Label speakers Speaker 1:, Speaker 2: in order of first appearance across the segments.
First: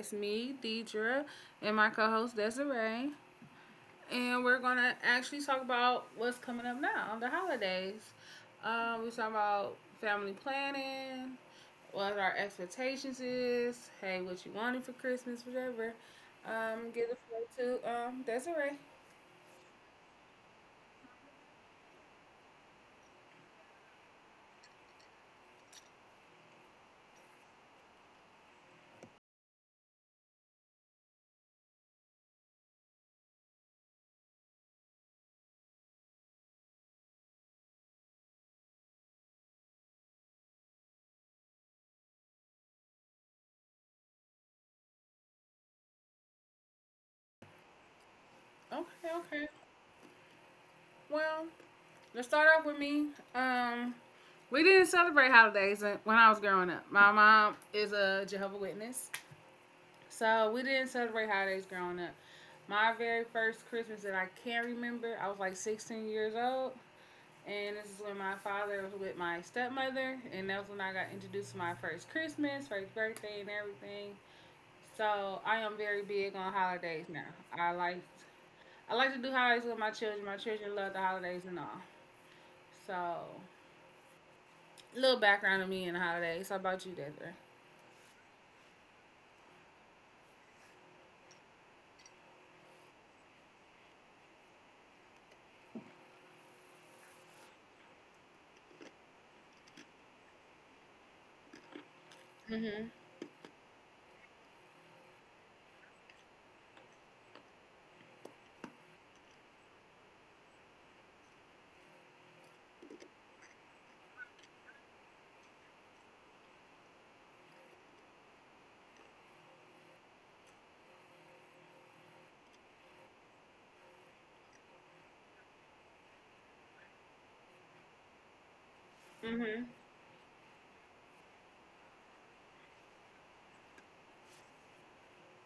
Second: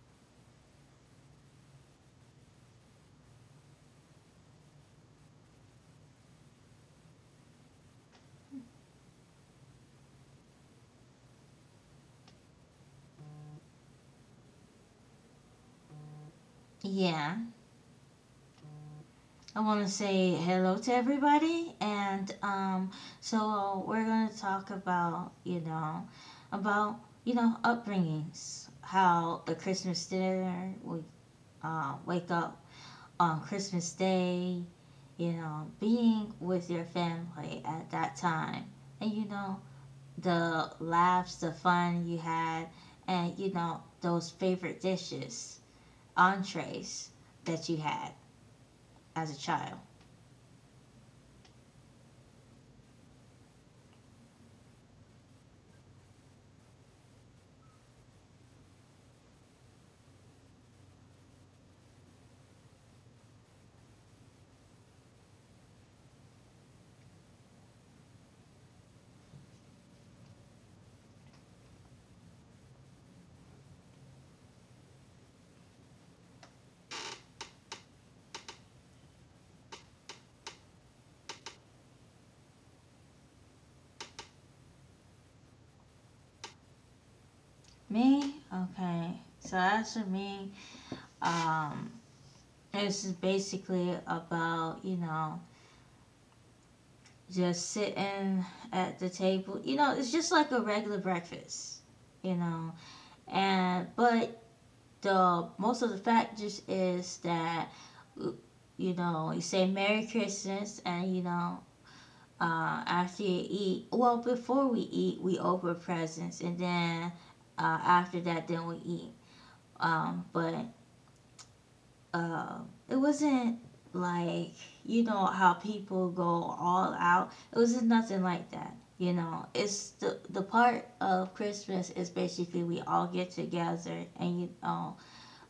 Speaker 1: It's me, Deidre, and my co host, Desiree. And we're going to actually talk about what's coming up now, the holidays. We're talking about family planning, what our expectations is, hey, what you wanted for Christmas, whatever. Give the
Speaker 2: Yeah,
Speaker 1: floor to Desiree.
Speaker 2: I want to say hello to everybody, and so we're gonna talk about you know upbringings, how the Christmas dinner we wake up on Christmas Day, you know, being with your family at that time, and you know the laughs, the fun you had, and you know those favorite dishes, entrees that you had
Speaker 1: Okay,
Speaker 2: as a
Speaker 1: okay.
Speaker 2: child.
Speaker 1: Well, let's start off with me. Um, we didn't celebrate holidays when I was growing up. My mom is a Jehovah Witness, so we didn't celebrate holidays growing up. My very first Christmas that I can remember, I was like 16 years old. And this is when my father was with my stepmother. And that's when I got introduced to my first Christmas, first birthday, and everything. So I am very big on holidays now. I like I like to do holidays with my children. My children love the holidays and all. So, little background of me and the holidays. How about you, Desiree?
Speaker 2: Me? Okay. So as for me, um, this is basically about, you know, just sitting at the table. You know, it's just like a regular breakfast, you know.
Speaker 1: Mm-hmm.
Speaker 2: And but the most of the factors is that you know, you say Merry Christmas and you know, after you eat, well before we eat, we open presents and then after that then we eat. But uh, it wasn't like you know how people go all out. It wasn't nothing like that. You know,
Speaker 1: Mm-hmm.
Speaker 2: it's the part of Christmas is basically we all get together and you know,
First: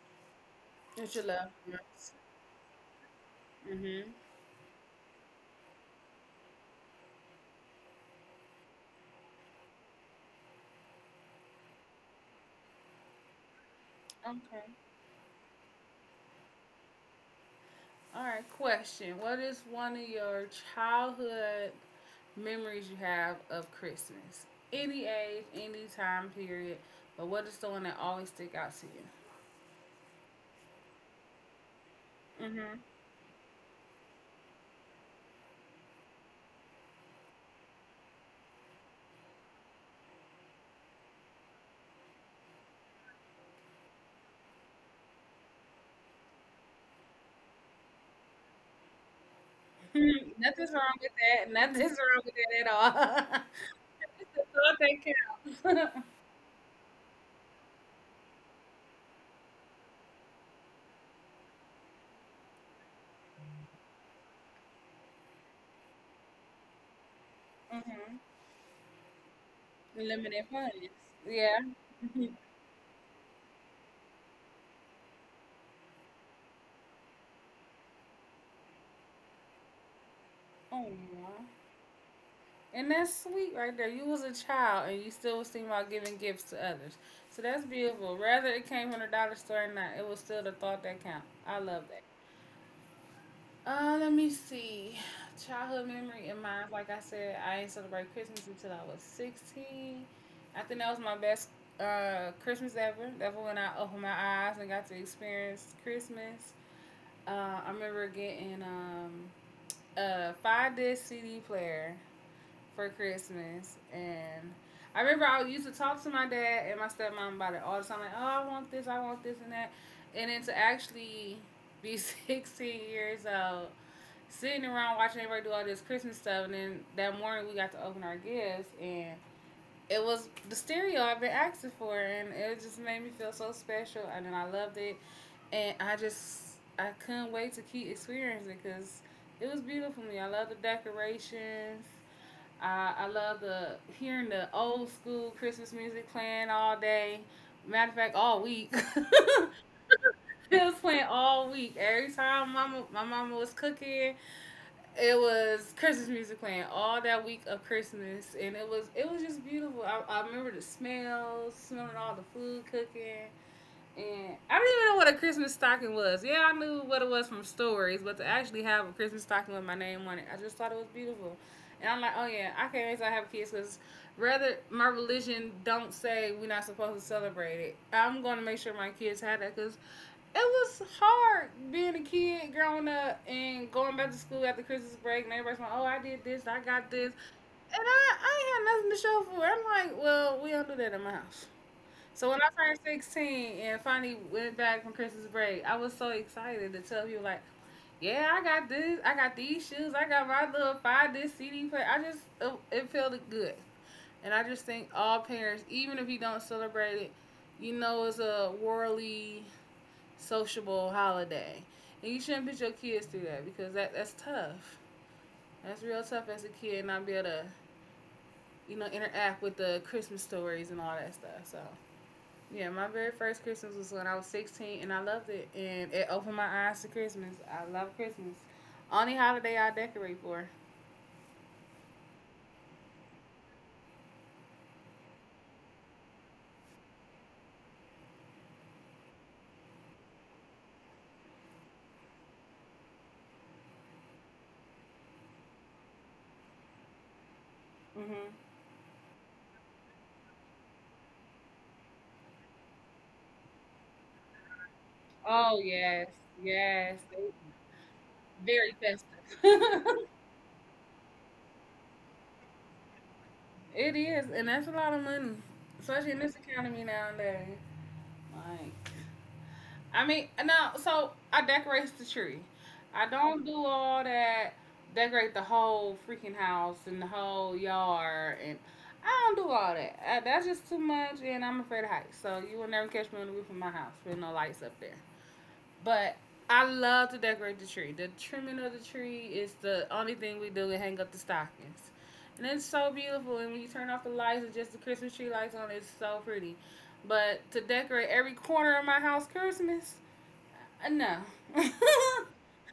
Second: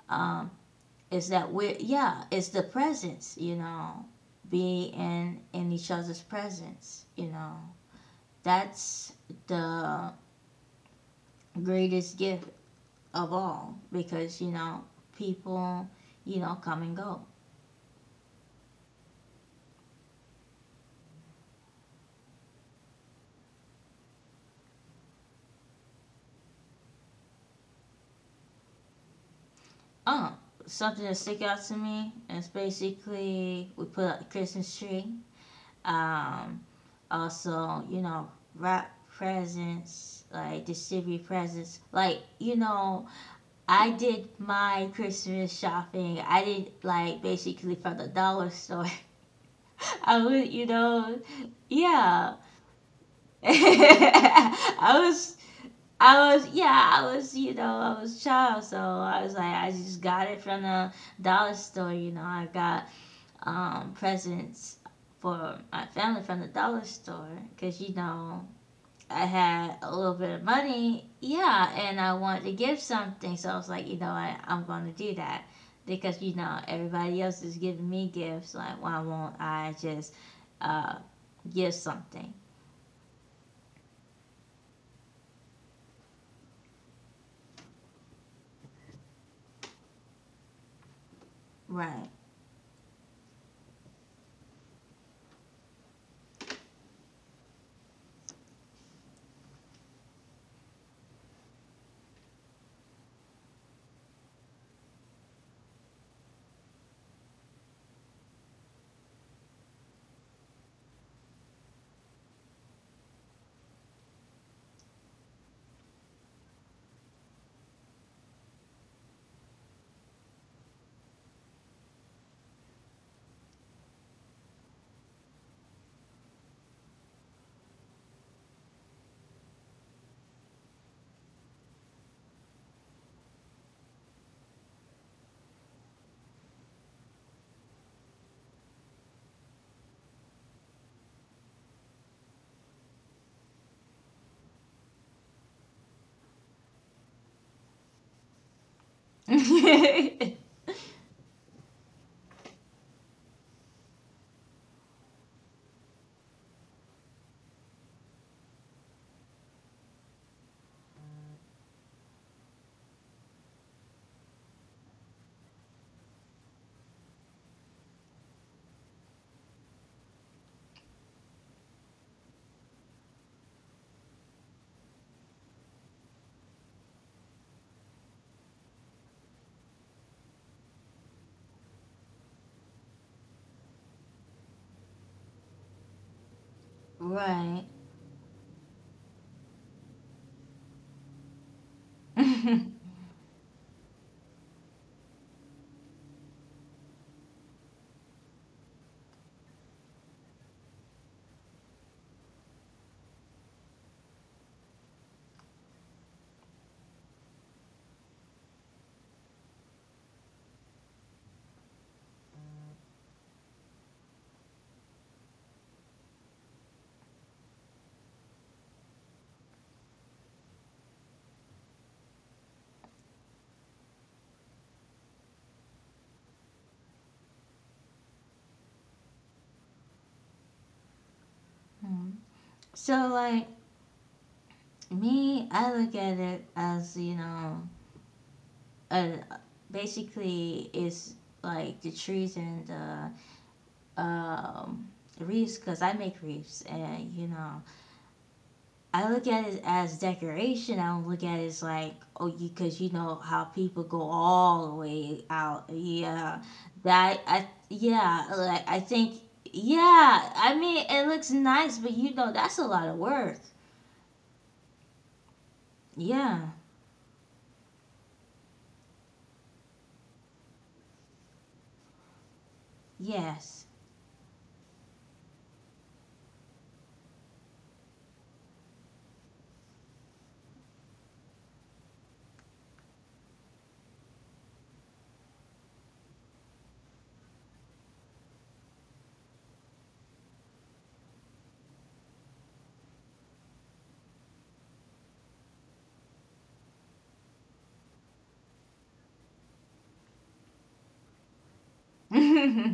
Speaker 2: um,
Speaker 1: What you
Speaker 2: is
Speaker 1: love?
Speaker 2: that we're yeah, it's the presence. You know,
Speaker 1: Mm-hmm.
Speaker 2: be in each other's presence. You know, that's the greatest gift of all because you know people you know come and go.
Speaker 1: All right, question. What is one of your childhood memories you have of Christmas? Any age, any time period, but what is the one that always stick out to you?
Speaker 2: Oh, something that stick out to me is basically we put up the Christmas tree. Um, also, you know, wrap presents, like distribute presents. Like, you know, I did my Christmas shopping. I did like basically from the dollar store. I
Speaker 1: Mm-hmm.
Speaker 2: would, you
Speaker 1: Nothing's wrong with
Speaker 2: know,
Speaker 1: that. Nothing's wrong
Speaker 2: yeah.
Speaker 1: with that at all. It's
Speaker 2: I was
Speaker 1: the thought that counts.
Speaker 2: I was yeah, I was you know, I was a child, so I was like I just got it from the dollar store, you know, I got presents for my family from the dollar store because you
Speaker 1: Mm-hmm.
Speaker 2: know I had a little bit of
Speaker 1: Limited funds.
Speaker 2: money,
Speaker 1: Yeah.
Speaker 2: yeah, and I wanted to give something, so I was like, you know what, I'm going to do that because you know everybody else is giving me gifts, like why won't I just
Speaker 1: Oh,
Speaker 2: uh,
Speaker 1: yeah.
Speaker 2: give something,
Speaker 1: And that's sweet right there. You was a child and you still was thinking about giving gifts to others. So that's beautiful. Whether it came from the dollar store or not, it was still the thought that count. I love that.
Speaker 2: right?
Speaker 1: Let me see. Childhood memory in mind. Like I said, I ain't celebrate Christmas until I was 16. I think that was my best Christmas ever. That's when I opened my eyes and got to experience Christmas. I remember getting a five disc CD player for Christmas, and I remember I used to talk to my dad and my stepmom about it all the time. Like, oh, I want this, and that, and then to actually be 16 years old, sitting around watching everybody do all this Christmas stuff, and then that morning we got to open our gifts, and it was the stereo I've been asking for, and it just made me feel so special, and then I loved it, and I couldn't wait to keep experiencing it because it was beautiful to me. I love the decorations. I love the hearing the old school Christmas music playing all day. Matter of fact, all week. It was playing all week. Every time my mama was cooking, it was Christmas music playing all that week of Christmas, and it was just beautiful. I remember the smells, smelling all the food cooking. And I didn't even know what a Christmas stocking was. Yeah, I knew what it was from stories, but to actually have a Christmas stocking with my name on it, I just thought it was beautiful. And I'm like, oh yeah, I can't wait till I have kids because rather my religion don't say we're not supposed to celebrate it, I'm going to make sure my kids have that because it was hard being a kid growing up and going back to school after Christmas break and everybody's like, oh, I did this, I got this.
Speaker 2: Right.
Speaker 1: And I ain't had nothing to show for it. I'm like, well, we don't do that in my house. So when I turned 16 and finally went back from Christmas break, I was so excited to tell people like, yeah, I got this, I got these shoes, I got my little five disc CD player. It felt good, and I just think all parents, even if you don't celebrate it, you know it's a worldly, sociable holiday, and you shouldn't put your kids through that because that's tough. That's real tough as a kid not be able to, you know, interact with the Christmas stories and all that stuff. So yeah, my very first Christmas was when I was 16, and I loved it. And it opened my eyes to Christmas. I love Christmas. Only holiday I decorate for.
Speaker 2: So like me, I look at it as you know and basically it's like the trees and the um, reefs because I make reefs and you know
Speaker 1: hmm
Speaker 2: I look at it as decoration. I don't look at it as like oh you because you know how people go all the way
Speaker 1: Oh
Speaker 2: out.
Speaker 1: yes,
Speaker 2: Yeah,
Speaker 1: yes,
Speaker 2: that
Speaker 1: they-
Speaker 2: I yeah like
Speaker 1: very
Speaker 2: I think
Speaker 1: festive.
Speaker 2: yeah I mean it looks nice, but you know that's a lot of work.
Speaker 1: It is, and that's a lot of money, especially in this
Speaker 2: Yeah.
Speaker 1: economy nowadays. Like. I mean, no. So I decorate the tree. I don't do
Speaker 2: Yes.
Speaker 1: all that. Decorate the whole freaking house and the whole yard, and I don't do all that. That's just too much, and I'm afraid of heights. So you will never catch me on the roof of my house with no lights up there. But I love to decorate the tree. The trimming of the tree is the only thing we do. We hang up the stockings. And it's so beautiful. And when you turn off the lights and just the Christmas tree lights on, it's so pretty. But to decorate every corner of my house Christmas, no.
Speaker 2: Yeah.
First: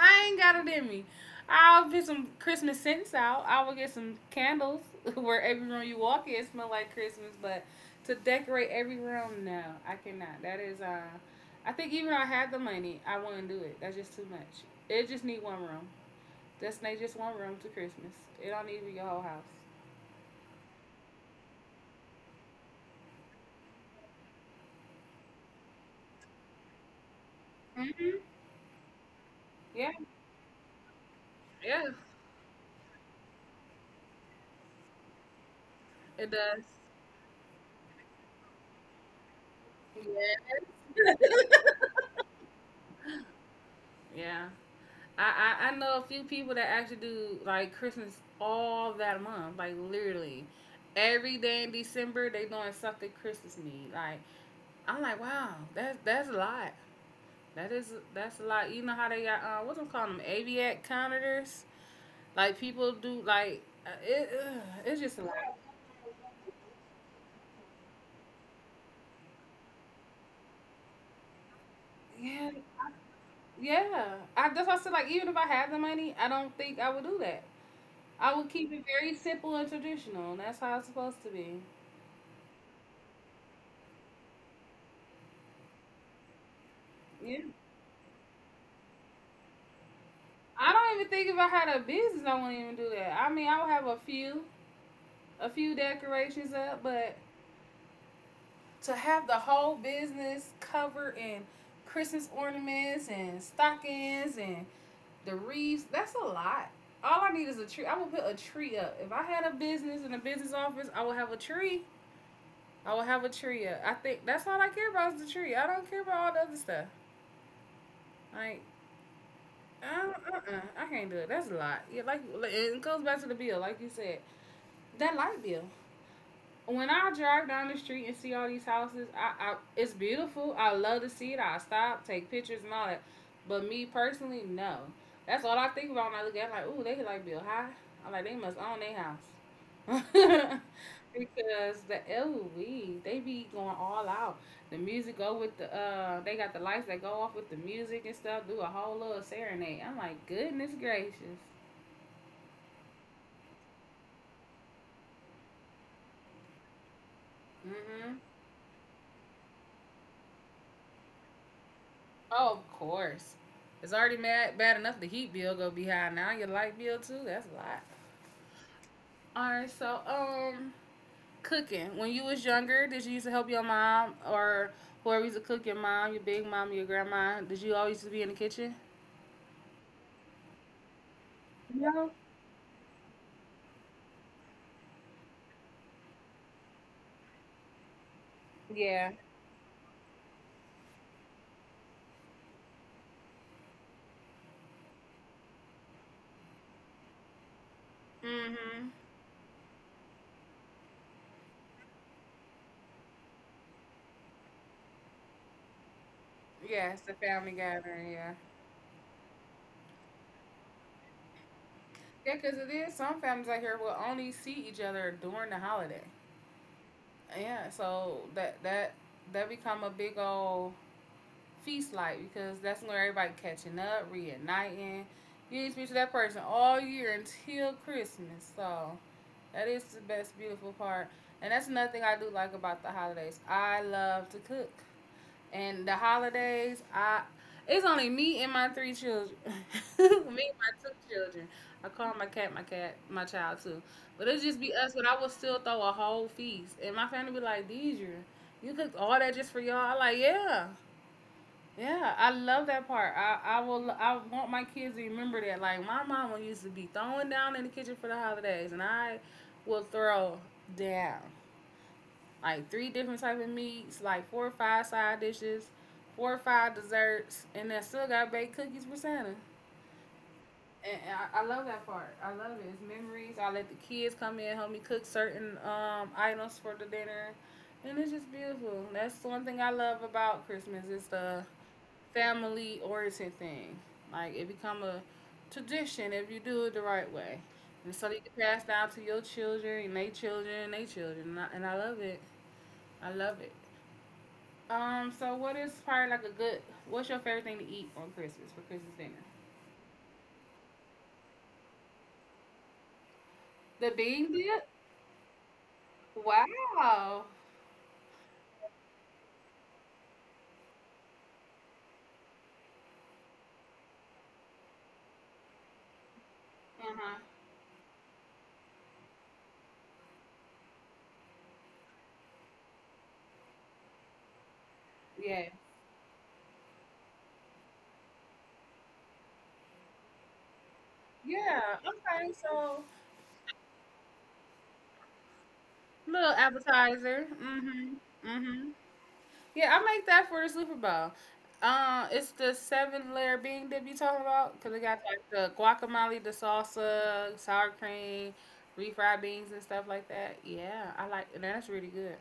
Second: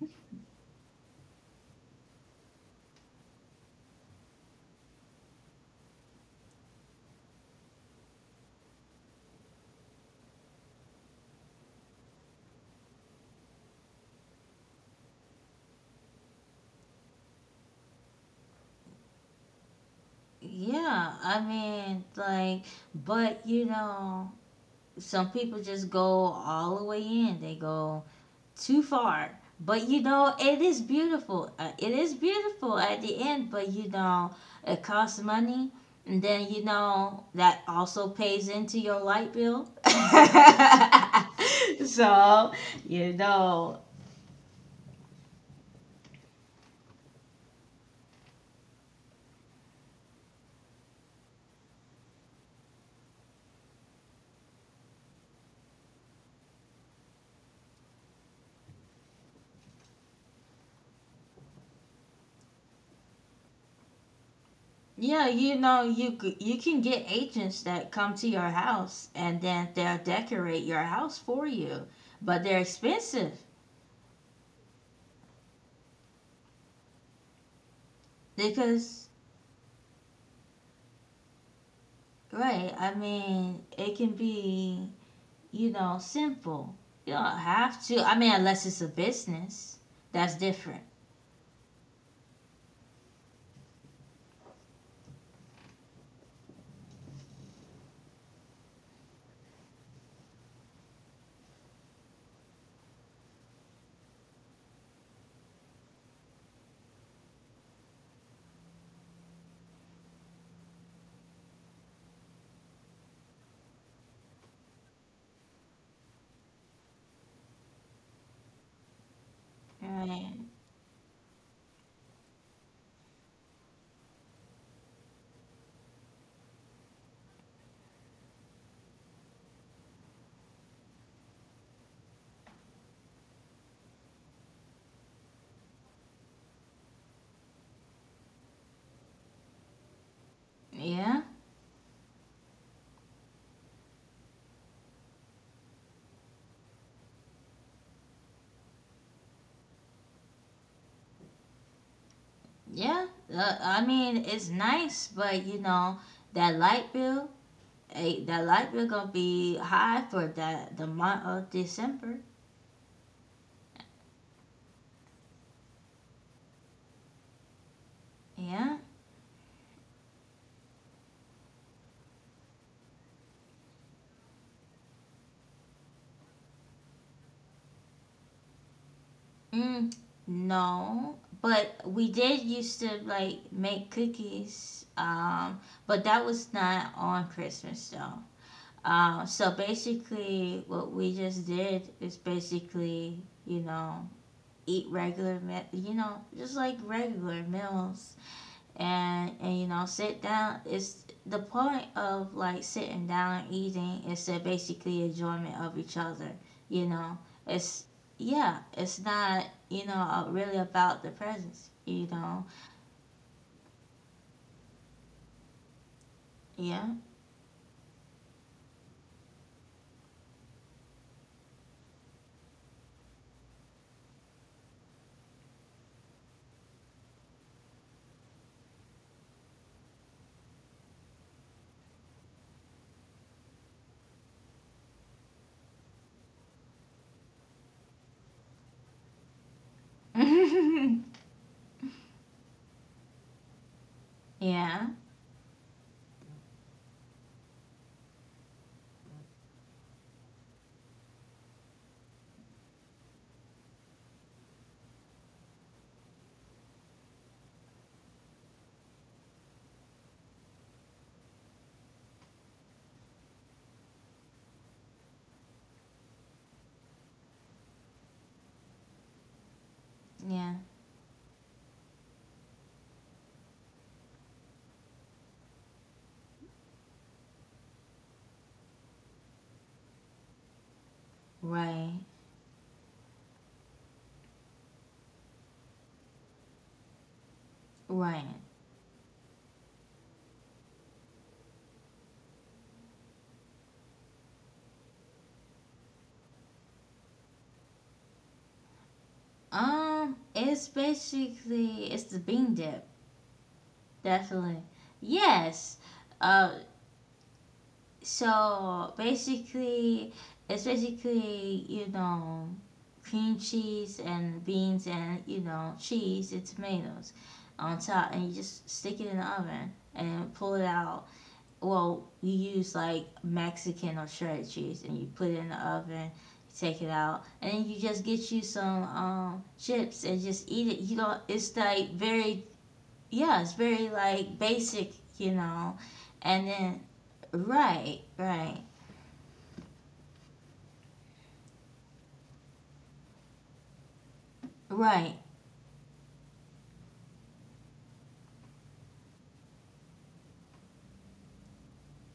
Speaker 1: I ain't got it in me. I'll get some Christmas scents out. I will get some candles where every room you walk in it smell like Christmas. But to decorate every room, no, I cannot. That is, I think even if I had the money, I wouldn't do it. That's just too much. It just need one room. Just one room to Christmas. It don't need to be your whole house.
Speaker 2: I mean like but you know some people just go all the way in they go
Speaker 1: hmm
Speaker 2: too far but
Speaker 1: Yeah,
Speaker 2: you know it is beautiful. It
Speaker 1: yes,
Speaker 2: is beautiful at the end but you know it costs money and
Speaker 1: it
Speaker 2: then
Speaker 1: does.
Speaker 2: you know that also pays into your light bill.
Speaker 1: Yeah.
Speaker 2: So you know
Speaker 1: Yeah. I know a few people that actually do like Christmas all that month, like literally every day in December they doing something Christmas meat. Like I'm like, wow, that's a lot. That's a lot. You know how they got what's them calling them aviat counters? Like people do like it's just a
Speaker 2: yeah
Speaker 1: lot.
Speaker 2: you know you you can get agents that come to your house and then they'll decorate your house for you but
Speaker 1: Yeah,
Speaker 2: they're expensive
Speaker 1: yeah. I That's why I said like even if I had the money, I don't think I would do that. I would keep it
Speaker 2: because
Speaker 1: very simple and traditional. And That's how it's supposed to be.
Speaker 2: right. I mean, it can be, you know, simple. You don't
Speaker 1: Yeah.
Speaker 2: have to. I mean, unless it's a business, that's
Speaker 1: I
Speaker 2: different.
Speaker 1: don't even think if I had a business, I wouldn't even do that. I mean, I would have a few decorations up, but to have the whole business covered in Christmas ornaments and stockings and the wreaths, that's a lot. All I need is a tree. I would put a tree up. If I had a business in a business office, I would have a tree. I would have a tree up. I think that's all I care about is the tree. I don't care about all the other stuff. Like,
Speaker 2: Right.
Speaker 1: I can't do it. That's a lot. Yeah, it goes back to the bill, like you said. That light bill. When I drive down the street and see all these houses, I it's beautiful. I love to see it. I stop, take pictures and all that. But me personally, no. That's all I think about when I look at it, I'm like, ooh, they like build high. I'm like, they must own their house.
Speaker 2: Yeah.
Speaker 1: Because the ooh we they be going all out. The music go with the they got the lights that go off with the music and stuff, do a whole little serenade. I'm like, goodness gracious.
Speaker 2: Yeah. I mean, it's nice, but you know, that light bill,
Speaker 1: hmm
Speaker 2: eh, that light bill gonna be high for that the month of December.
Speaker 1: Oh, of course. It's already mad, bad enough the heat bill go be high. Now your light bill too. That's a lot.
Speaker 2: Yeah.
Speaker 1: All right. So cooking. When you was younger, did you used to help your mom or whoever used to cook your mom, your big mom, your grandma? Did you always used to be in the kitchen?
Speaker 2: Mm, no. But
Speaker 1: No.
Speaker 2: we did used to like make cookies. But that was not on Christmas though.
Speaker 1: Yeah.
Speaker 2: So basically, what we just did is basically, you know, eat regular, you know, just like regular meals,
Speaker 1: Mhm.
Speaker 2: and you know, sit down. It's the point of like sitting down and eating is to basically enjoyment of each other. You
Speaker 1: Yeah, it's a
Speaker 2: know,
Speaker 1: family
Speaker 2: it's
Speaker 1: gathering. Yeah.
Speaker 2: yeah, it's not you know really about the presence. You
Speaker 1: Yeah,
Speaker 2: know,
Speaker 1: because it is. Some families out here will only see each other during the holiday.
Speaker 2: yeah,
Speaker 1: Yeah. So that become a big old feast like because that's when everybody catching up, reuniting. You need to be to that person all year until Christmas. So that is the best beautiful part. And that's another thing I do like about the holidays. I love to cook. And the holidays, I it's only me and my 3 children. Me and my 2 children. I call my cat my cat, my child too. But it'll just be
Speaker 2: yeah,
Speaker 1: us, but I will still throw a whole feast. And my family be like, Deidre, you cooked all that just for y'all? I like, yeah. Yeah, I love that part. I will I want my kids to remember that. Like my mama used to be throwing down in the kitchen for the holidays and I will throw down. Like three different type of meats, like four or five side dishes, four or five desserts, and I still got baked cookies for Santa.
Speaker 2: yeah,
Speaker 1: And I love that part. I love it. It's memories. I let the kids come in, help me cook certain items for the dinner. And it's just beautiful. That's the one thing I love about Christmas. It's the
Speaker 2: right,
Speaker 1: family origin thing. Like it become a tradition if you do it the right way, and so you
Speaker 2: right.
Speaker 1: can pass down to your children and they children and they children. And I love it. I love it. So what is probably like a good? What's your favorite thing to eat on Christmas for Christmas dinner?
Speaker 2: It's basically it's the bean dip,
Speaker 1: The bean
Speaker 2: definitely.
Speaker 1: dip.
Speaker 2: Yes. Uh,
Speaker 1: Wow.
Speaker 2: so basically, it's basically you know cream cheese and beans and you know cheese and
Speaker 1: Uh
Speaker 2: tomatoes
Speaker 1: huh.
Speaker 2: on top, and you just stick it in the oven and pull it out well, you use like Mexican or shredded cheese and you put it
Speaker 1: Yeah.
Speaker 2: in the oven, take it out, and then you just get you some chips and just eat it. You know, it's
Speaker 1: Yeah.
Speaker 2: like
Speaker 1: Okay.
Speaker 2: very,
Speaker 1: So
Speaker 2: yeah, it's very like basic, you know.
Speaker 1: little
Speaker 2: And then,
Speaker 1: appetizer. Mhm.
Speaker 2: right, right,
Speaker 1: Mhm. Yeah, I make that for the Super Bowl. It's the seven layer bean dip you talking about because it got like
Speaker 2: right.
Speaker 1: the guacamole, the salsa, sour cream, refried beans and stuff like that. Yeah, I like and that's really good.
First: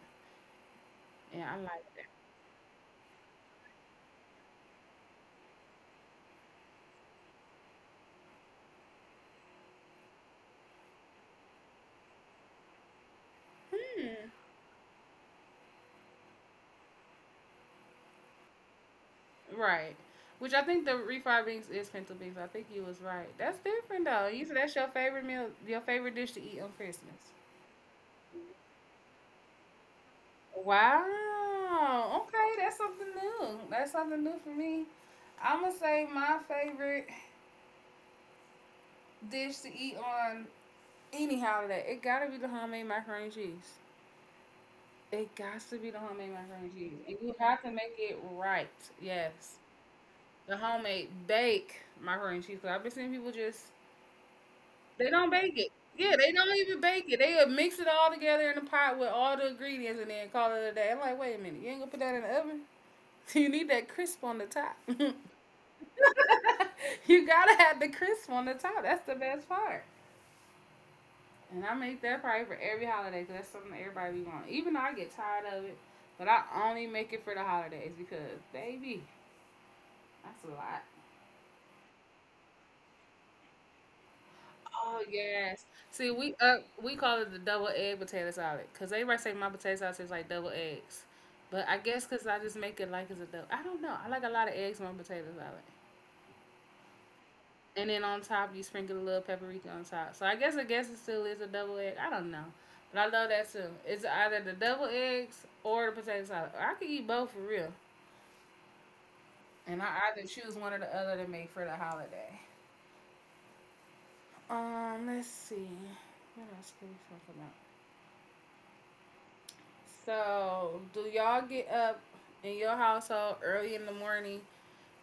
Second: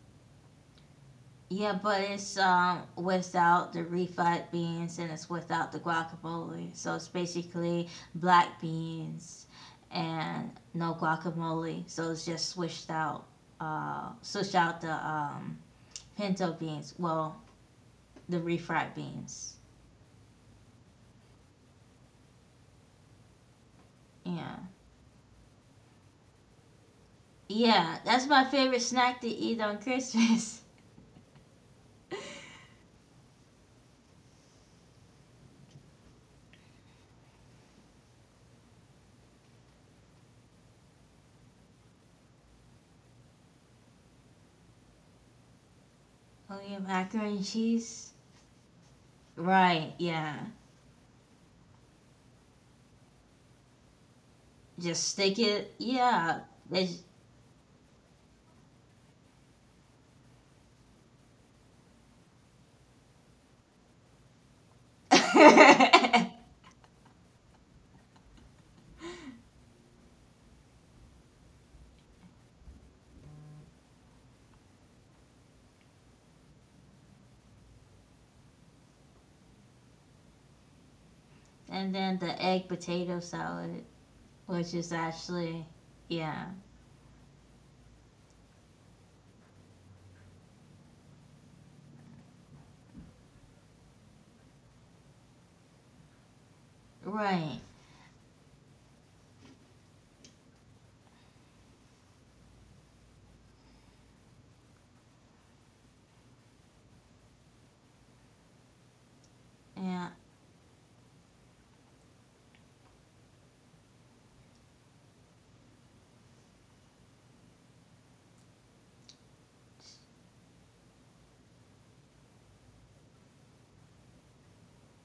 Speaker 1: Yeah, I
Speaker 2: Yeah,
Speaker 1: like.
Speaker 2: but it's without the refried beans and it's without the guacamole. So it's basically black beans and no guacamole. So it's just
Speaker 1: Mm,
Speaker 2: switched out the pinto beans. Well, the refried beans.
Speaker 1: right. Which I think the refried beans is pinto beans. I think you was right. That's different though. You
Speaker 2: Yeah.
Speaker 1: said that's your favorite meal, your favorite dish to eat on Christmas.
Speaker 2: Yeah, that's my favorite snack to eat on Christmas.
Speaker 1: Wow. Okay, that's something new. That's something new for me. I'm gonna say my favorite dish to eat on any holiday. It gotta be the homemade macaroni and cheese. It got to be the homemade
Speaker 2: Oh
Speaker 1: macaroni and
Speaker 2: yeah,
Speaker 1: cheese. And
Speaker 2: macaroni
Speaker 1: you
Speaker 2: and
Speaker 1: have to make
Speaker 2: cheese.
Speaker 1: it right. Yes.
Speaker 2: Right, yeah.
Speaker 1: The homemade bake macaroni and cheese. Because I've been seeing people just,
Speaker 2: Just
Speaker 1: they don't
Speaker 2: stick
Speaker 1: bake it.
Speaker 2: it.
Speaker 1: Yeah,
Speaker 2: Yeah.
Speaker 1: they don't even
Speaker 2: There's-
Speaker 1: bake it. They mix it all together in a pot with all the ingredients and then call it a day. I'm like, wait a minute. You ain't gonna put that in the oven? You need that crisp on the top. You gotta have the crisp on the top. That's the best part. And I make that probably for every holiday because that's something that everybody be wanting. Even though I get tired of it, but I only make it for the holidays because, baby, that's a lot.
Speaker 2: And then the egg potato salad, which is
Speaker 1: Oh
Speaker 2: actually,
Speaker 1: yes. See, we
Speaker 2: yeah,
Speaker 1: up we call it the double egg potato salad because everybody say my potato salad tastes like double eggs, but I guess because I just make it like it's a double. I don't know. I like a lot of eggs on my potato salad.
Speaker 2: right.
Speaker 1: And then on top, you sprinkle a little paprika on top. So I guess it still is a double egg. I don't know, but I love that too. It's either the double eggs or the potato salad. I could eat both for real, and I
Speaker 2: Yeah.
Speaker 1: either choose one or the other to make for the holiday. Let's see. What else can we talk about? So, do y'all get up in your household early in the morning,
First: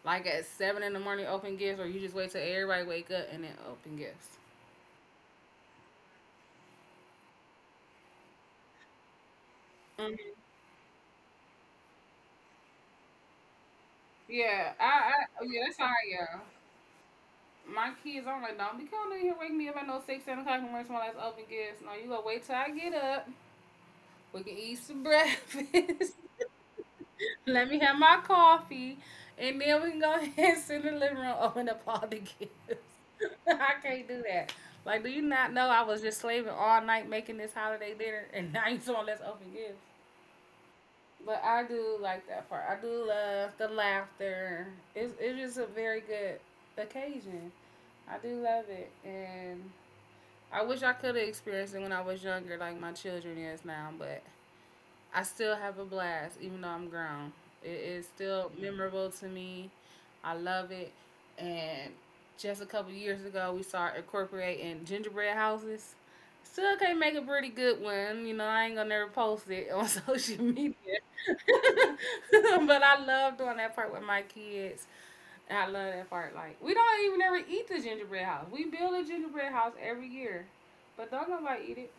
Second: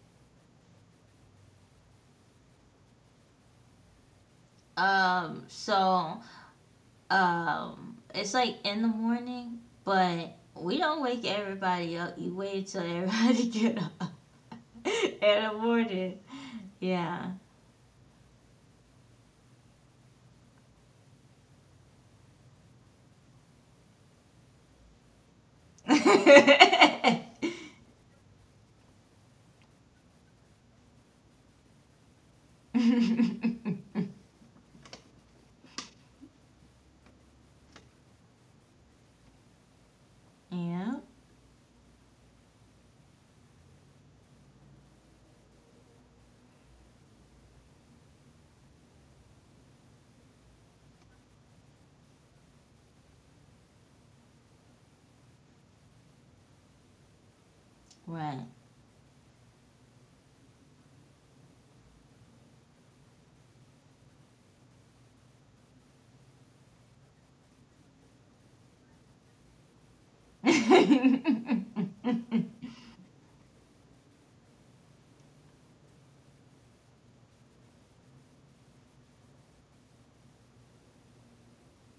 Speaker 1: like at seven in the morning, open gifts, or you just wait till everybody wake up and then open gifts?
Speaker 2: So, it's like in the morning, but
Speaker 1: Mhm.
Speaker 2: we don't wake everybody up. You wait till everybody get up
Speaker 1: Yeah, I, I,
Speaker 2: in the
Speaker 1: yeah, that's how
Speaker 2: morning.
Speaker 1: I am.
Speaker 2: Yeah.
Speaker 1: My kids, I'm like, don't be coming in here wake me up at no six, seven o'clock. And the my last open gifts. No, you gonna wait till I get up. We can eat some breakfast.
Speaker 2: Yeah,
Speaker 1: Let me have my coffee, and then we can go ahead and sit in the living room, open up all the gifts. I can't do that. Like, do you not know I was just slaving all night making this holiday dinner, and now you someone let's open gifts. But I do like that part. I do love the laughter. It's just a very good occasion. I do love it, and I wish I could have experienced it when I was younger, like my children is now, but I still have a blast, even though I'm grown. It is
Speaker 2: right.
Speaker 1: still memorable to me. I love it. And just a couple years ago, we started incorporating gingerbread houses. Still can't make a pretty good one. You know, I ain't gonna never post it on social media. But I love doing that part with my kids. I love that part. Like we don't even ever eat the gingerbread house. We build a gingerbread house every year, but don't nobody eat it.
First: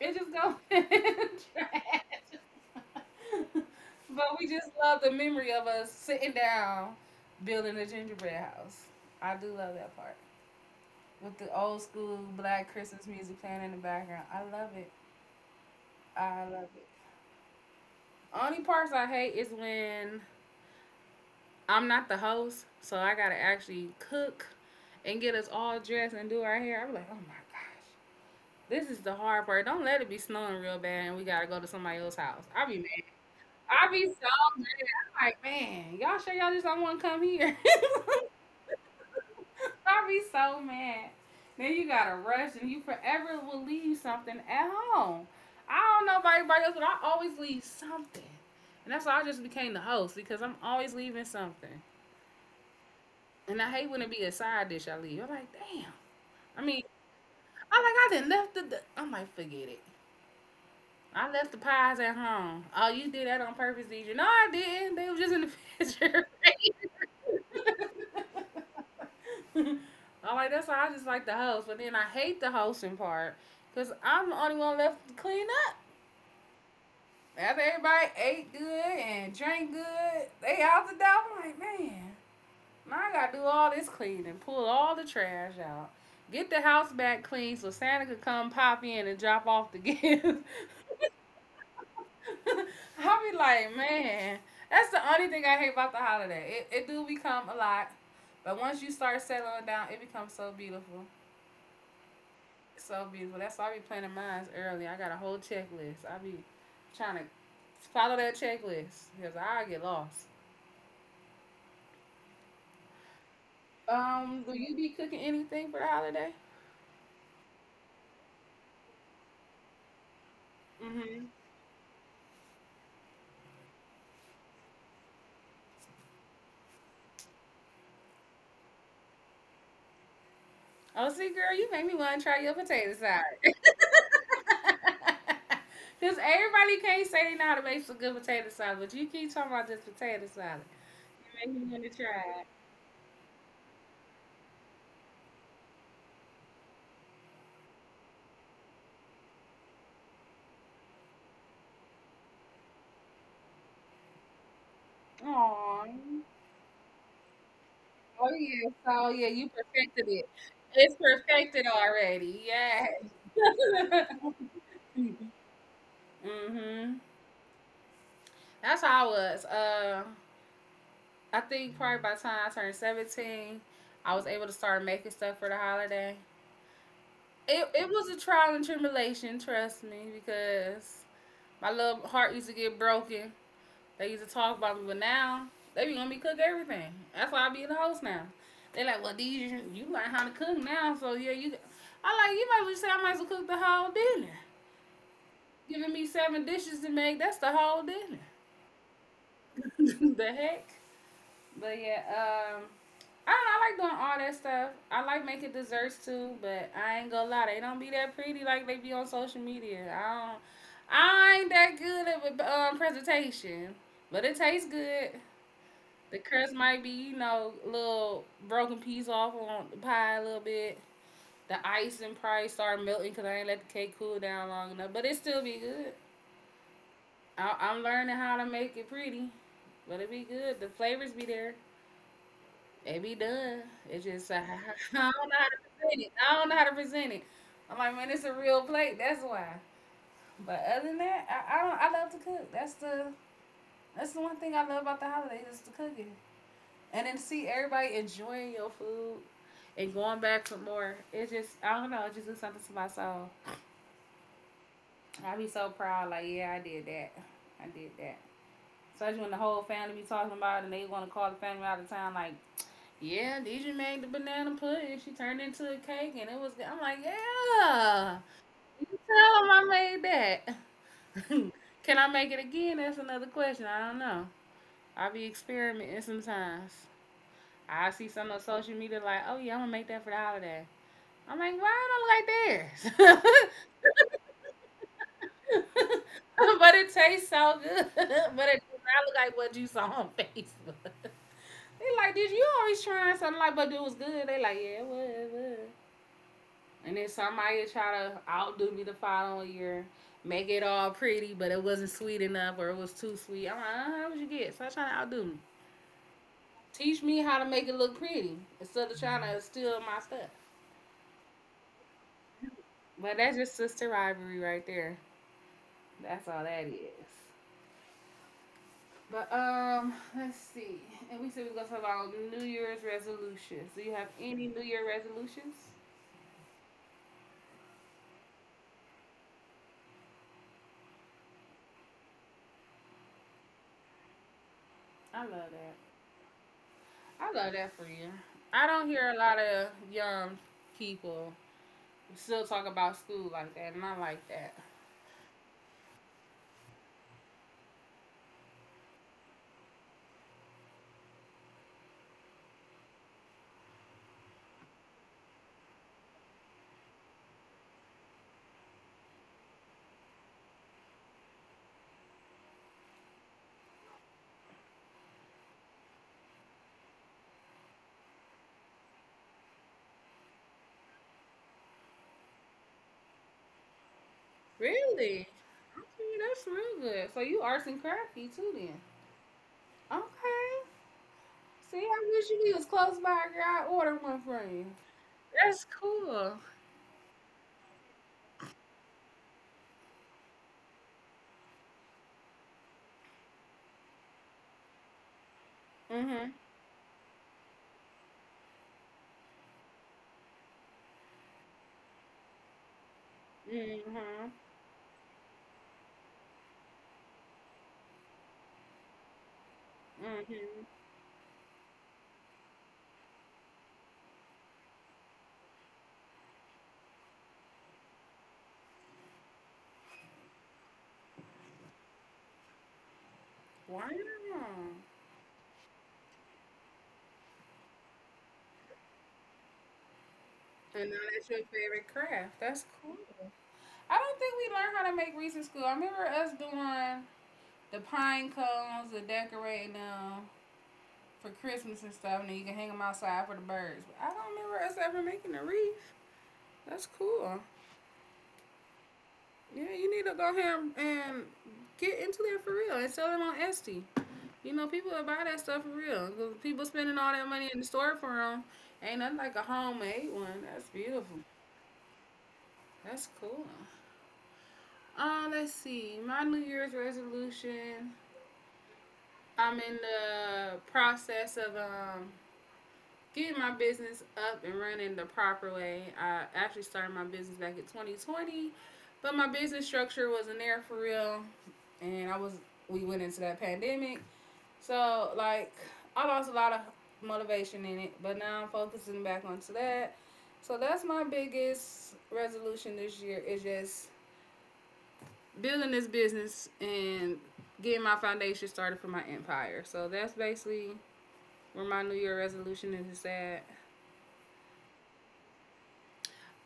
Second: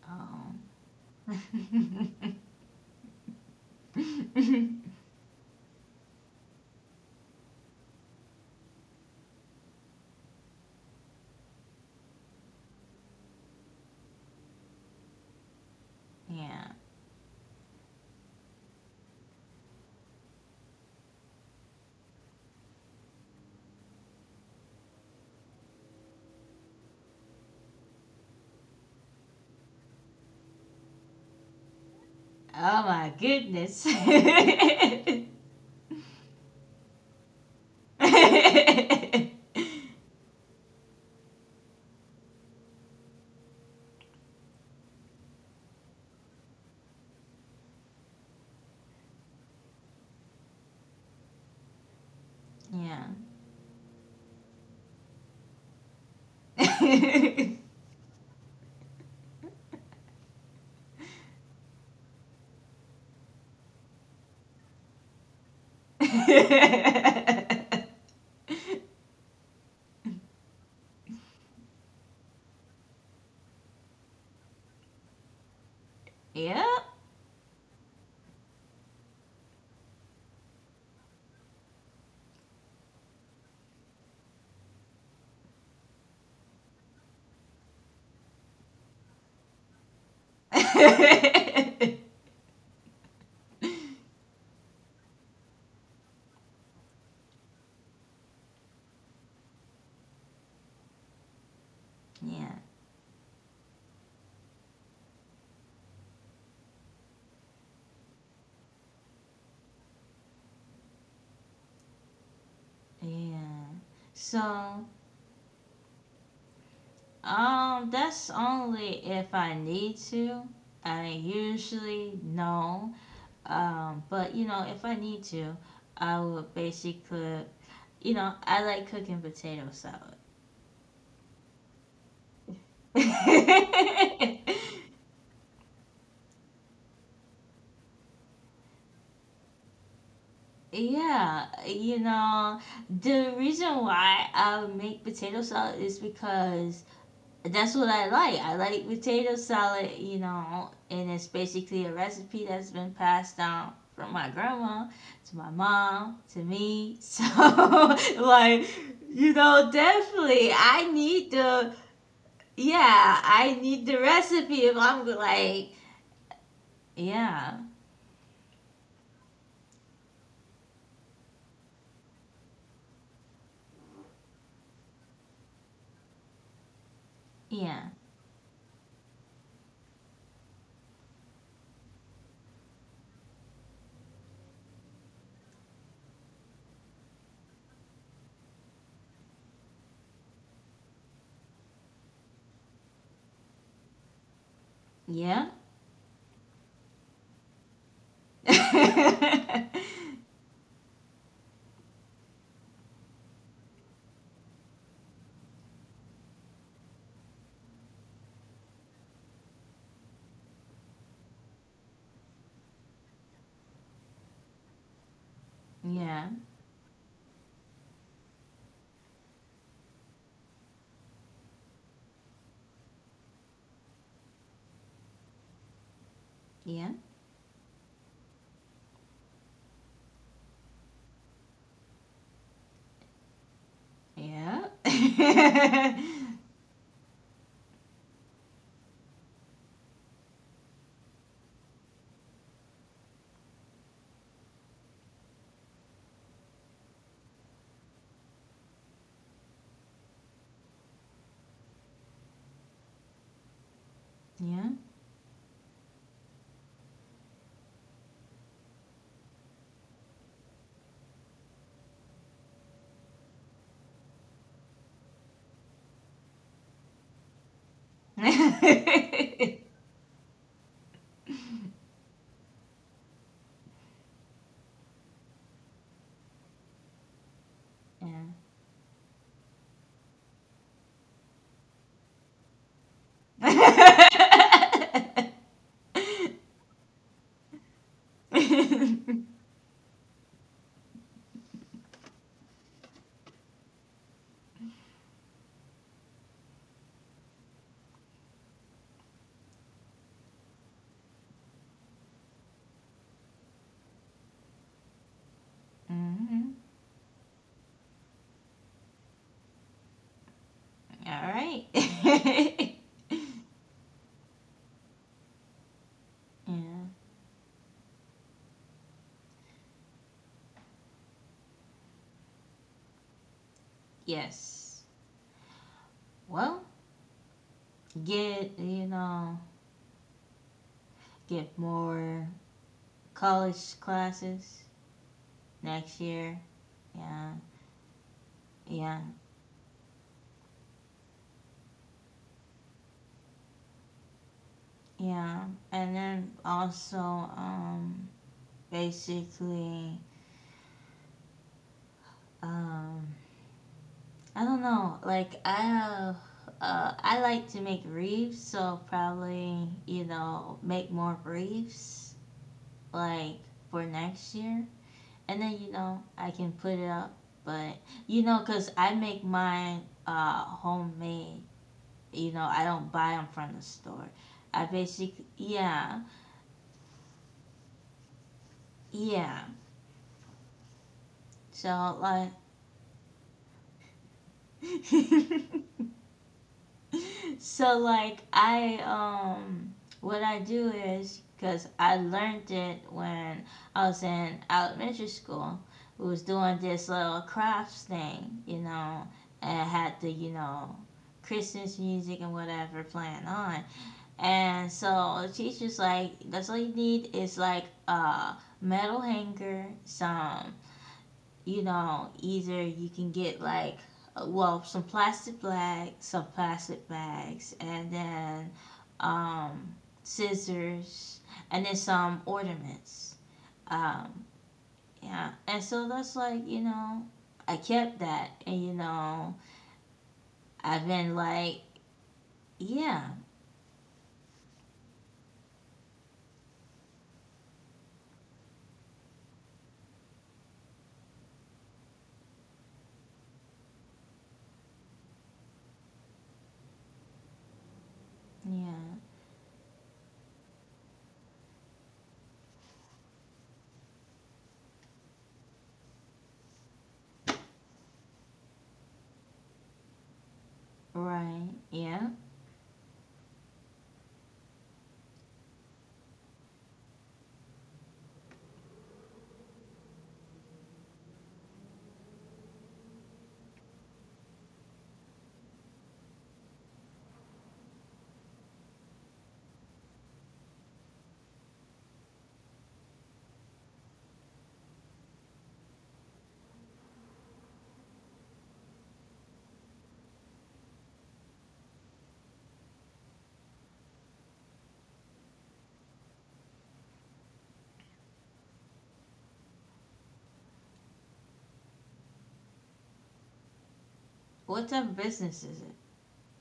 Speaker 1: It just goes
Speaker 2: um.
Speaker 1: in the trash. But we just love the memory of us sitting down building a gingerbread house. I do love that part with the old school black Christmas music playing in the background. I love it. I love
Speaker 2: Yeah.
Speaker 1: it. Only parts I hate is when I'm not the host, so I gotta actually cook and get us all dressed and do our hair. I'm like, oh my god. This is the hard part. Don't let it be snowing real bad and we gotta go to somebody else's house. I be
Speaker 2: Oh
Speaker 1: mad.
Speaker 2: my goodness.
Speaker 1: I be so mad.
Speaker 2: Yeah.
Speaker 1: I'm like, man, y'all sure y'all just don't want to come here? I be so mad. Then you gotta rush and you forever will leave something at home. I don't know about everybody else, but I always leave something. And that's why I just became the host because I'm always leaving something. And I hate when it be a side dish I leave. I'm like, damn. I mean, I like I didn't left the I'm like, forget it. I left the pies at home. Oh, you did that on purpose, did you? No, I didn't. They was just in the picture. I'm like, that's why I just like the host. But then I hate the hosting part because I'm the only one left to clean up.
Speaker 2: Yep.
Speaker 1: After everybody ate good and drank good, they out the door. I'm like, man, now I got to do all this cleaning, pull all the trash out, get the house back clean so Santa could come pop in and drop off the gifts.
Speaker 2: Yeah.
Speaker 1: I be like, man, that's the only thing I hate about the holiday. It do become a lot, but once you start settling down, it becomes so beautiful, so beautiful. That's why I be planning mines early. I got a whole checklist. I be trying to follow that checklist because I get lost.
Speaker 2: Yeah.
Speaker 1: Will you
Speaker 2: So,
Speaker 1: be cooking anything for the holiday?
Speaker 2: that's only if I need to. I
Speaker 1: Mm-hmm.
Speaker 2: usually no. But you know, if I need to, I will basically, you know, I like cooking potato salad.
Speaker 1: Oh, see, girl, you make me want to try your potato salad. Because everybody can't say they know how to make some good potato salad, but you keep talking about this potato salad.
Speaker 2: Yeah,
Speaker 1: Make me want to
Speaker 2: you
Speaker 1: try.
Speaker 2: know, the reason why I make potato salad is because that's what I like. I like potato salad, you know, and it's basically a recipe that's been passed down from my grandma to my
Speaker 1: Aw.
Speaker 2: mom to me. So,
Speaker 1: Oh yeah.
Speaker 2: like,
Speaker 1: So yeah,
Speaker 2: you
Speaker 1: you
Speaker 2: know,
Speaker 1: perfected it.
Speaker 2: definitely
Speaker 1: It's
Speaker 2: I need
Speaker 1: perfected
Speaker 2: the,
Speaker 1: already. Yeah.
Speaker 2: yeah, I need the recipe if
Speaker 1: Hmm.
Speaker 2: I'm like, yeah,
Speaker 1: That's how I was. I think probably by the time I turned 17, I was able to start making stuff for the holiday. It
Speaker 2: yeah,
Speaker 1: was a trial and tribulation, trust me, because my little heart used to get broken. They used to talk about me, but now they be want me to cook everything. That's why I be the host now. They like, well, these you learn how to cook now, so yeah, you. I like you might as well just say I might as well cook the whole dinner.
Speaker 2: yeah.
Speaker 1: Giving me seven dishes to make, that's the whole dinner. The heck, but yeah, I don't know, I like doing all that stuff. I like making desserts too, but I ain't gonna lie, they don't be that pretty like they be on social media. I don't, I ain't that good at presentation, but it tastes good. The
Speaker 2: Yeah,
Speaker 1: crust might be, you know, a little broken piece off on the pie a little bit. The icing probably start melting because I ain't let the cake cool down long enough, but it still be good.
Speaker 2: yeah.
Speaker 1: I- I'm learning how to make it pretty, but it be good. The flavors be there. It be done. It's just I
Speaker 2: Yeah.
Speaker 1: don't know how to
Speaker 2: Yeah.
Speaker 1: present it. I don't know how to present it. I'm like, man, it's a real plate. That's why. But other than that, I don't. I love to cook. That's the one thing I love about the holidays is the cooking. And then see everybody enjoying your food and going back for more. It's just I don't know, it just do something to my soul.
Speaker 2: Yeah.
Speaker 1: I be so proud, like, yeah, I did that. I did that. Especially when the whole family be talking about it and they wanna call the family out of town like, yeah, DJ made the banana pudding. She turned into a cake and it was good. I'm like, yeah. You tell them I made that. Can I make it again? That's another question. I don't know. I be experimenting sometimes. I see something on social media like, oh yeah, I'm gonna make that for the holiday. I'm like, "Why it don't look like this?"
Speaker 2: hmm
Speaker 1: But it tastes so good, but it does not look like what you saw on Facebook. They like, "Did you always trying something like but it was good?" They like, "Yeah, it was, it was." And then somebody try to outdo me the following year, make it all pretty, but it wasn't sweet enough or it was too sweet. I'm like, " how would you get?" Stop trying to outdo me. Teach me how to make it look pretty instead of trying to steal my stuff.
Speaker 2: All right.
Speaker 1: But that's just sister rivalry right there. That's all that
Speaker 2: Yeah.
Speaker 1: is. But let's see. And we said we were gonna talk about New Year's resolutions. Do you have any New
Speaker 2: Yes.
Speaker 1: Year resolutions?
Speaker 2: Well, get, you know, get more college classes
Speaker 1: I love that.
Speaker 2: next year. Yeah.
Speaker 1: I love that for you. I don't
Speaker 2: Yeah.
Speaker 1: hear a lot of young people still talk about school like that, and I like that.
Speaker 2: Yeah. And then also, basically, um, I don't know. Like I like to make reefs, so probably you know make more reefs like for next year, and then you know I can put it up. But you know, cause I make mine homemade. You know, I don't buy them from the store. I basically
Speaker 1: Really?
Speaker 2: yeah
Speaker 1: Okay, that's real good. So you arts and crafty too, then?
Speaker 2: yeah.
Speaker 1: Okay. See,
Speaker 2: So
Speaker 1: I wish
Speaker 2: like.
Speaker 1: you was close by, girl. I ordered one from you. That's cool.
Speaker 2: So like I what I do is because I learned it when I was in elementary school. We was
Speaker 1: Mhm.
Speaker 2: doing this little crafts thing, you know, and had the you know Christmas music and whatever playing on.
Speaker 1: Mhm.
Speaker 2: And so the teacher's like, that's all you need is like a metal hanger, some
Speaker 1: Mhm.
Speaker 2: you know, either you can get like, well, some plastic bags, and then um, scissors, and then some ornaments. Um,
Speaker 1: Wow.
Speaker 2: yeah, and so that's like, you know, I kept that, and you know, I've
Speaker 1: And now
Speaker 2: been
Speaker 1: that's your
Speaker 2: like,
Speaker 1: favorite craft. That's cool.
Speaker 2: yeah,
Speaker 1: I don't think we learned how to make wreaths in school. I remember us doing the pine cones, the decorating them for Christmas and stuff, and then you can hang them outside for the birds. But I don't remember us ever making a wreath. That's cool.
Speaker 2: yeah,
Speaker 1: Yeah, you need to go ahead and get into that for real and sell them on Etsy. You know, people will buy that stuff for real. 'Cause people spending all that money in the store for them. Ain't nothing like a homemade one. That's beautiful.
Speaker 2: right, yeah.
Speaker 1: That's cool. Let's see. My New Year's resolution. I'm in the process of getting my business up and running the proper way. I actually started my business back in 2020, but my business structure wasn't there for real, and I was we went into that pandemic, so like I lost a lot of motivation in it. But now I'm focusing back onto that. So that's my biggest resolution this year is just building this business and getting my foundation started for my empire. So that's basically where my New Year resolution is at.
Speaker 2: What type of business is it?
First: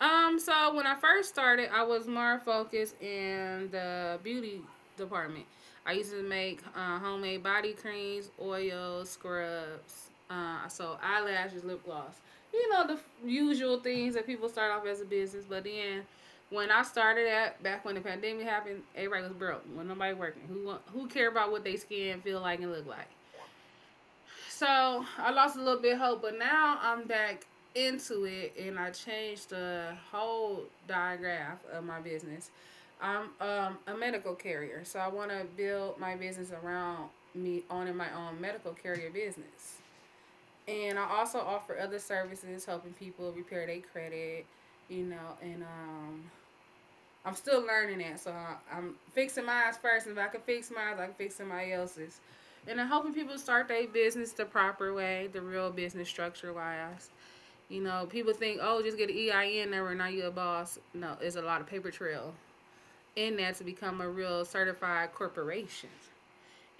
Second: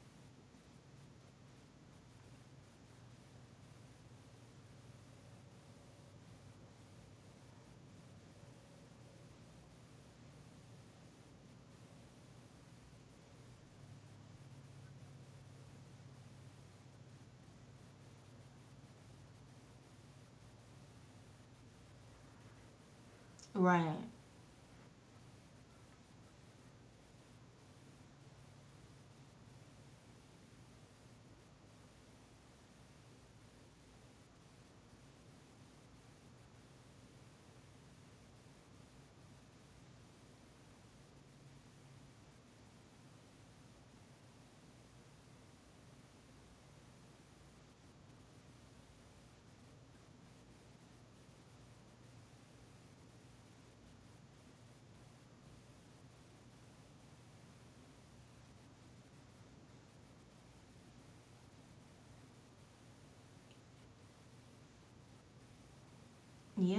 Speaker 1: So when I first started, I was more focused in the beauty department. I used to make homemade body creams, oils, scrubs. So eyelashes, lip gloss. You know the usual things that people start off as a business, but then when I started at back when the pandemic happened, everybody was broke. When nobody working, who care about what they skin feel like and look like?
Speaker 2: Right,
Speaker 1: So I lost a little bit of hope, but now I'm back into it and I changed the whole diagram of my business. I'm a medical carrier, so I want to build my business around me owning my own medical carrier business. And I also offer other services, helping people repair their credit, you know, and I'm still learning that, so I, am fixing mine first. And if I can fix mine, I can fix somebody else's. And I'm hoping people start their business the proper way, the real business structure wise. You know, people think, oh, just get an EIN number and now you're a boss. No, there's a lot of paper trail in that to become a real certified corporation.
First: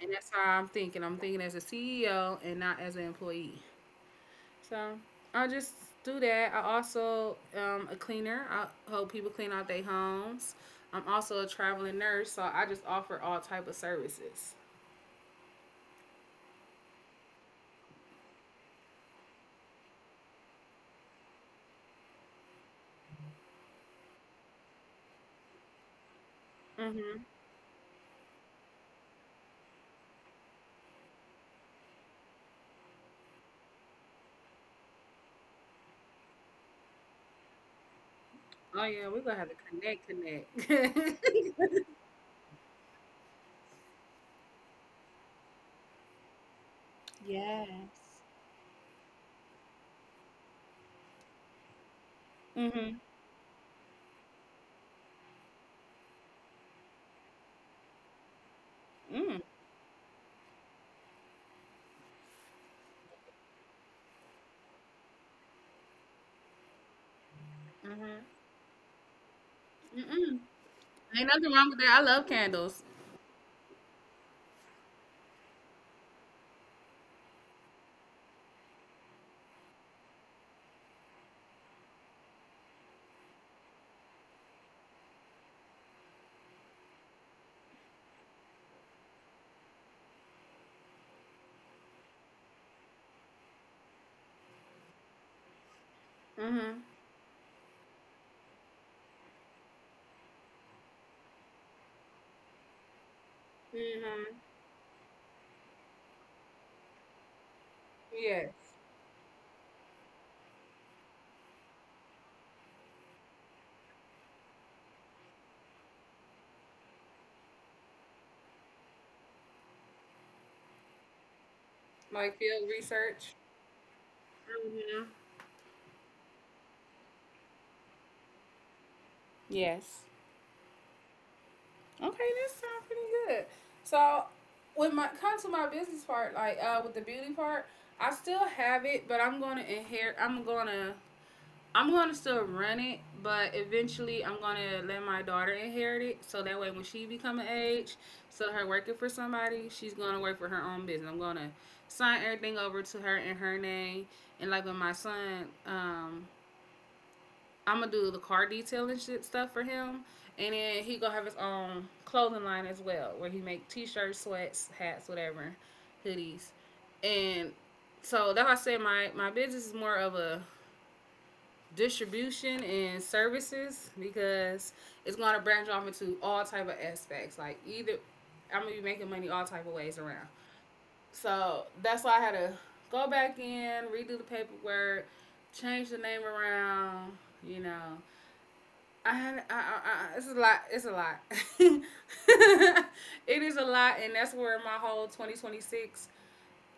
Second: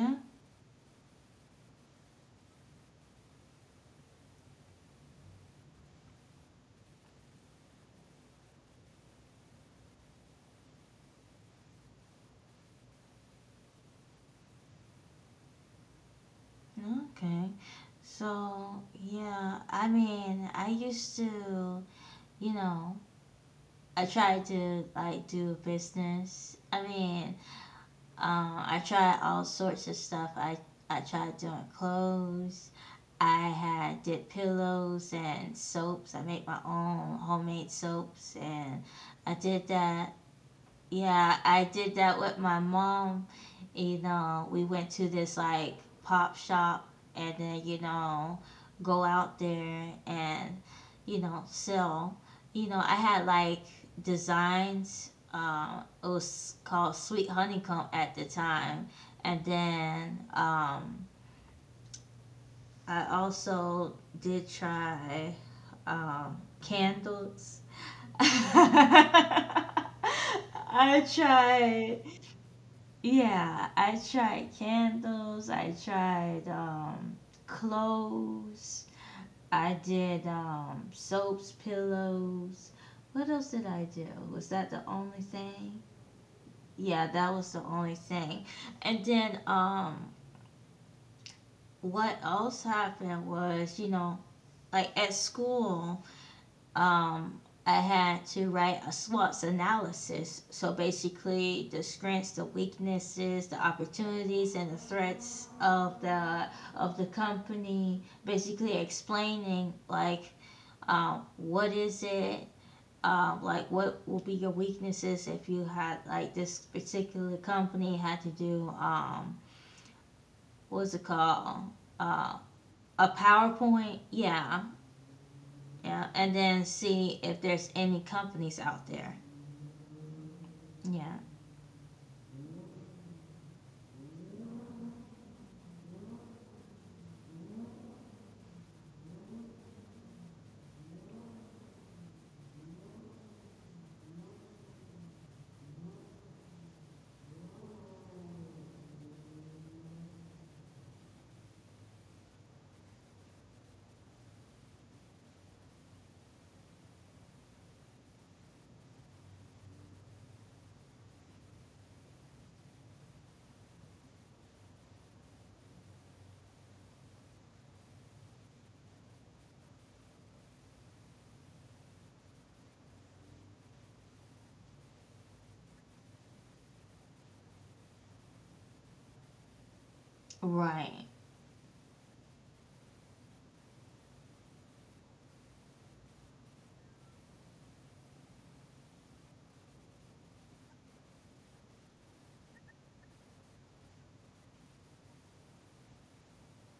Speaker 1: And that's how I'm thinking. I'm thinking as a CEO and not as an employee. So I just do that. I also am a cleaner. I help people clean out their homes. I'm also a traveling nurse, so I just offer all type of services.
Speaker 2: okay. So, yeah, I mean, I used to you know, I try to like do business. I
Speaker 1: Mhm.
Speaker 2: mean, I try all sorts of stuff. I tried doing clothes. I had did pillows and soaps. I make my own homemade soaps and
Speaker 1: Oh yeah, we're
Speaker 2: I
Speaker 1: gonna have to
Speaker 2: did
Speaker 1: connect,
Speaker 2: that.
Speaker 1: connect.
Speaker 2: Yeah, I did that with my mom. You know, we went to this like pop shop and then,
Speaker 1: Yes.
Speaker 2: you know, go out there and, you know, sell. You know, I
Speaker 1: Mhm.
Speaker 2: had like designs. It was called Sweet Honeycomb at the time. And
Speaker 1: Mm.
Speaker 2: then I also did try candles.
Speaker 1: Mhm. Mm.
Speaker 2: I
Speaker 1: Ain't nothing wrong with
Speaker 2: tried
Speaker 1: that. I love candles.
Speaker 2: yeah, I tried candles. I tried clothes. I did soaps, pillows. What else did I do? Was that the only thing? Yeah, that was the only thing. And then what else happened was, you know, like at school,
Speaker 1: Mhm.
Speaker 2: um, I had to write a SWOT analysis. So basically, the strengths, the weaknesses, the
Speaker 1: Mhm.
Speaker 2: opportunities, and the threats of the company.
Speaker 1: Yes.
Speaker 2: Basically, explaining like what is it. Like what will be your weaknesses if you had like this particular company had to do what's it called uh
Speaker 1: Like field
Speaker 2: a
Speaker 1: research.
Speaker 2: PowerPoint yeah
Speaker 1: Mhm.
Speaker 2: yeah and then see if there's any companies out there
Speaker 1: Yes.
Speaker 2: yeah,
Speaker 1: Okay, that sounds pretty good. So when my come to my business part, like with the beauty part, I still have it, but I'm gonna still run it, but eventually I'm gonna let my daughter inherit it. So that way when she become an age, so her working for somebody, she's gonna work for her own business. I'm gonna sign everything over to her in her name. And like with my son, I'm gonna do the car detailing shit stuff for him, and then he gonna have his own clothing line as well, where he make t-shirts, sweats, hats, whatever, hoodies, and so that's why I said my business is more of a distribution and services because it's gonna branch off into all type of aspects. Like either I'm gonna be making money all type of ways around.
Speaker 2: right,
Speaker 1: So that's why I had to go back in, redo the paperwork, change the name around, you know, it's a lot. It's a lot. It is a lot, and that's where my whole 2026,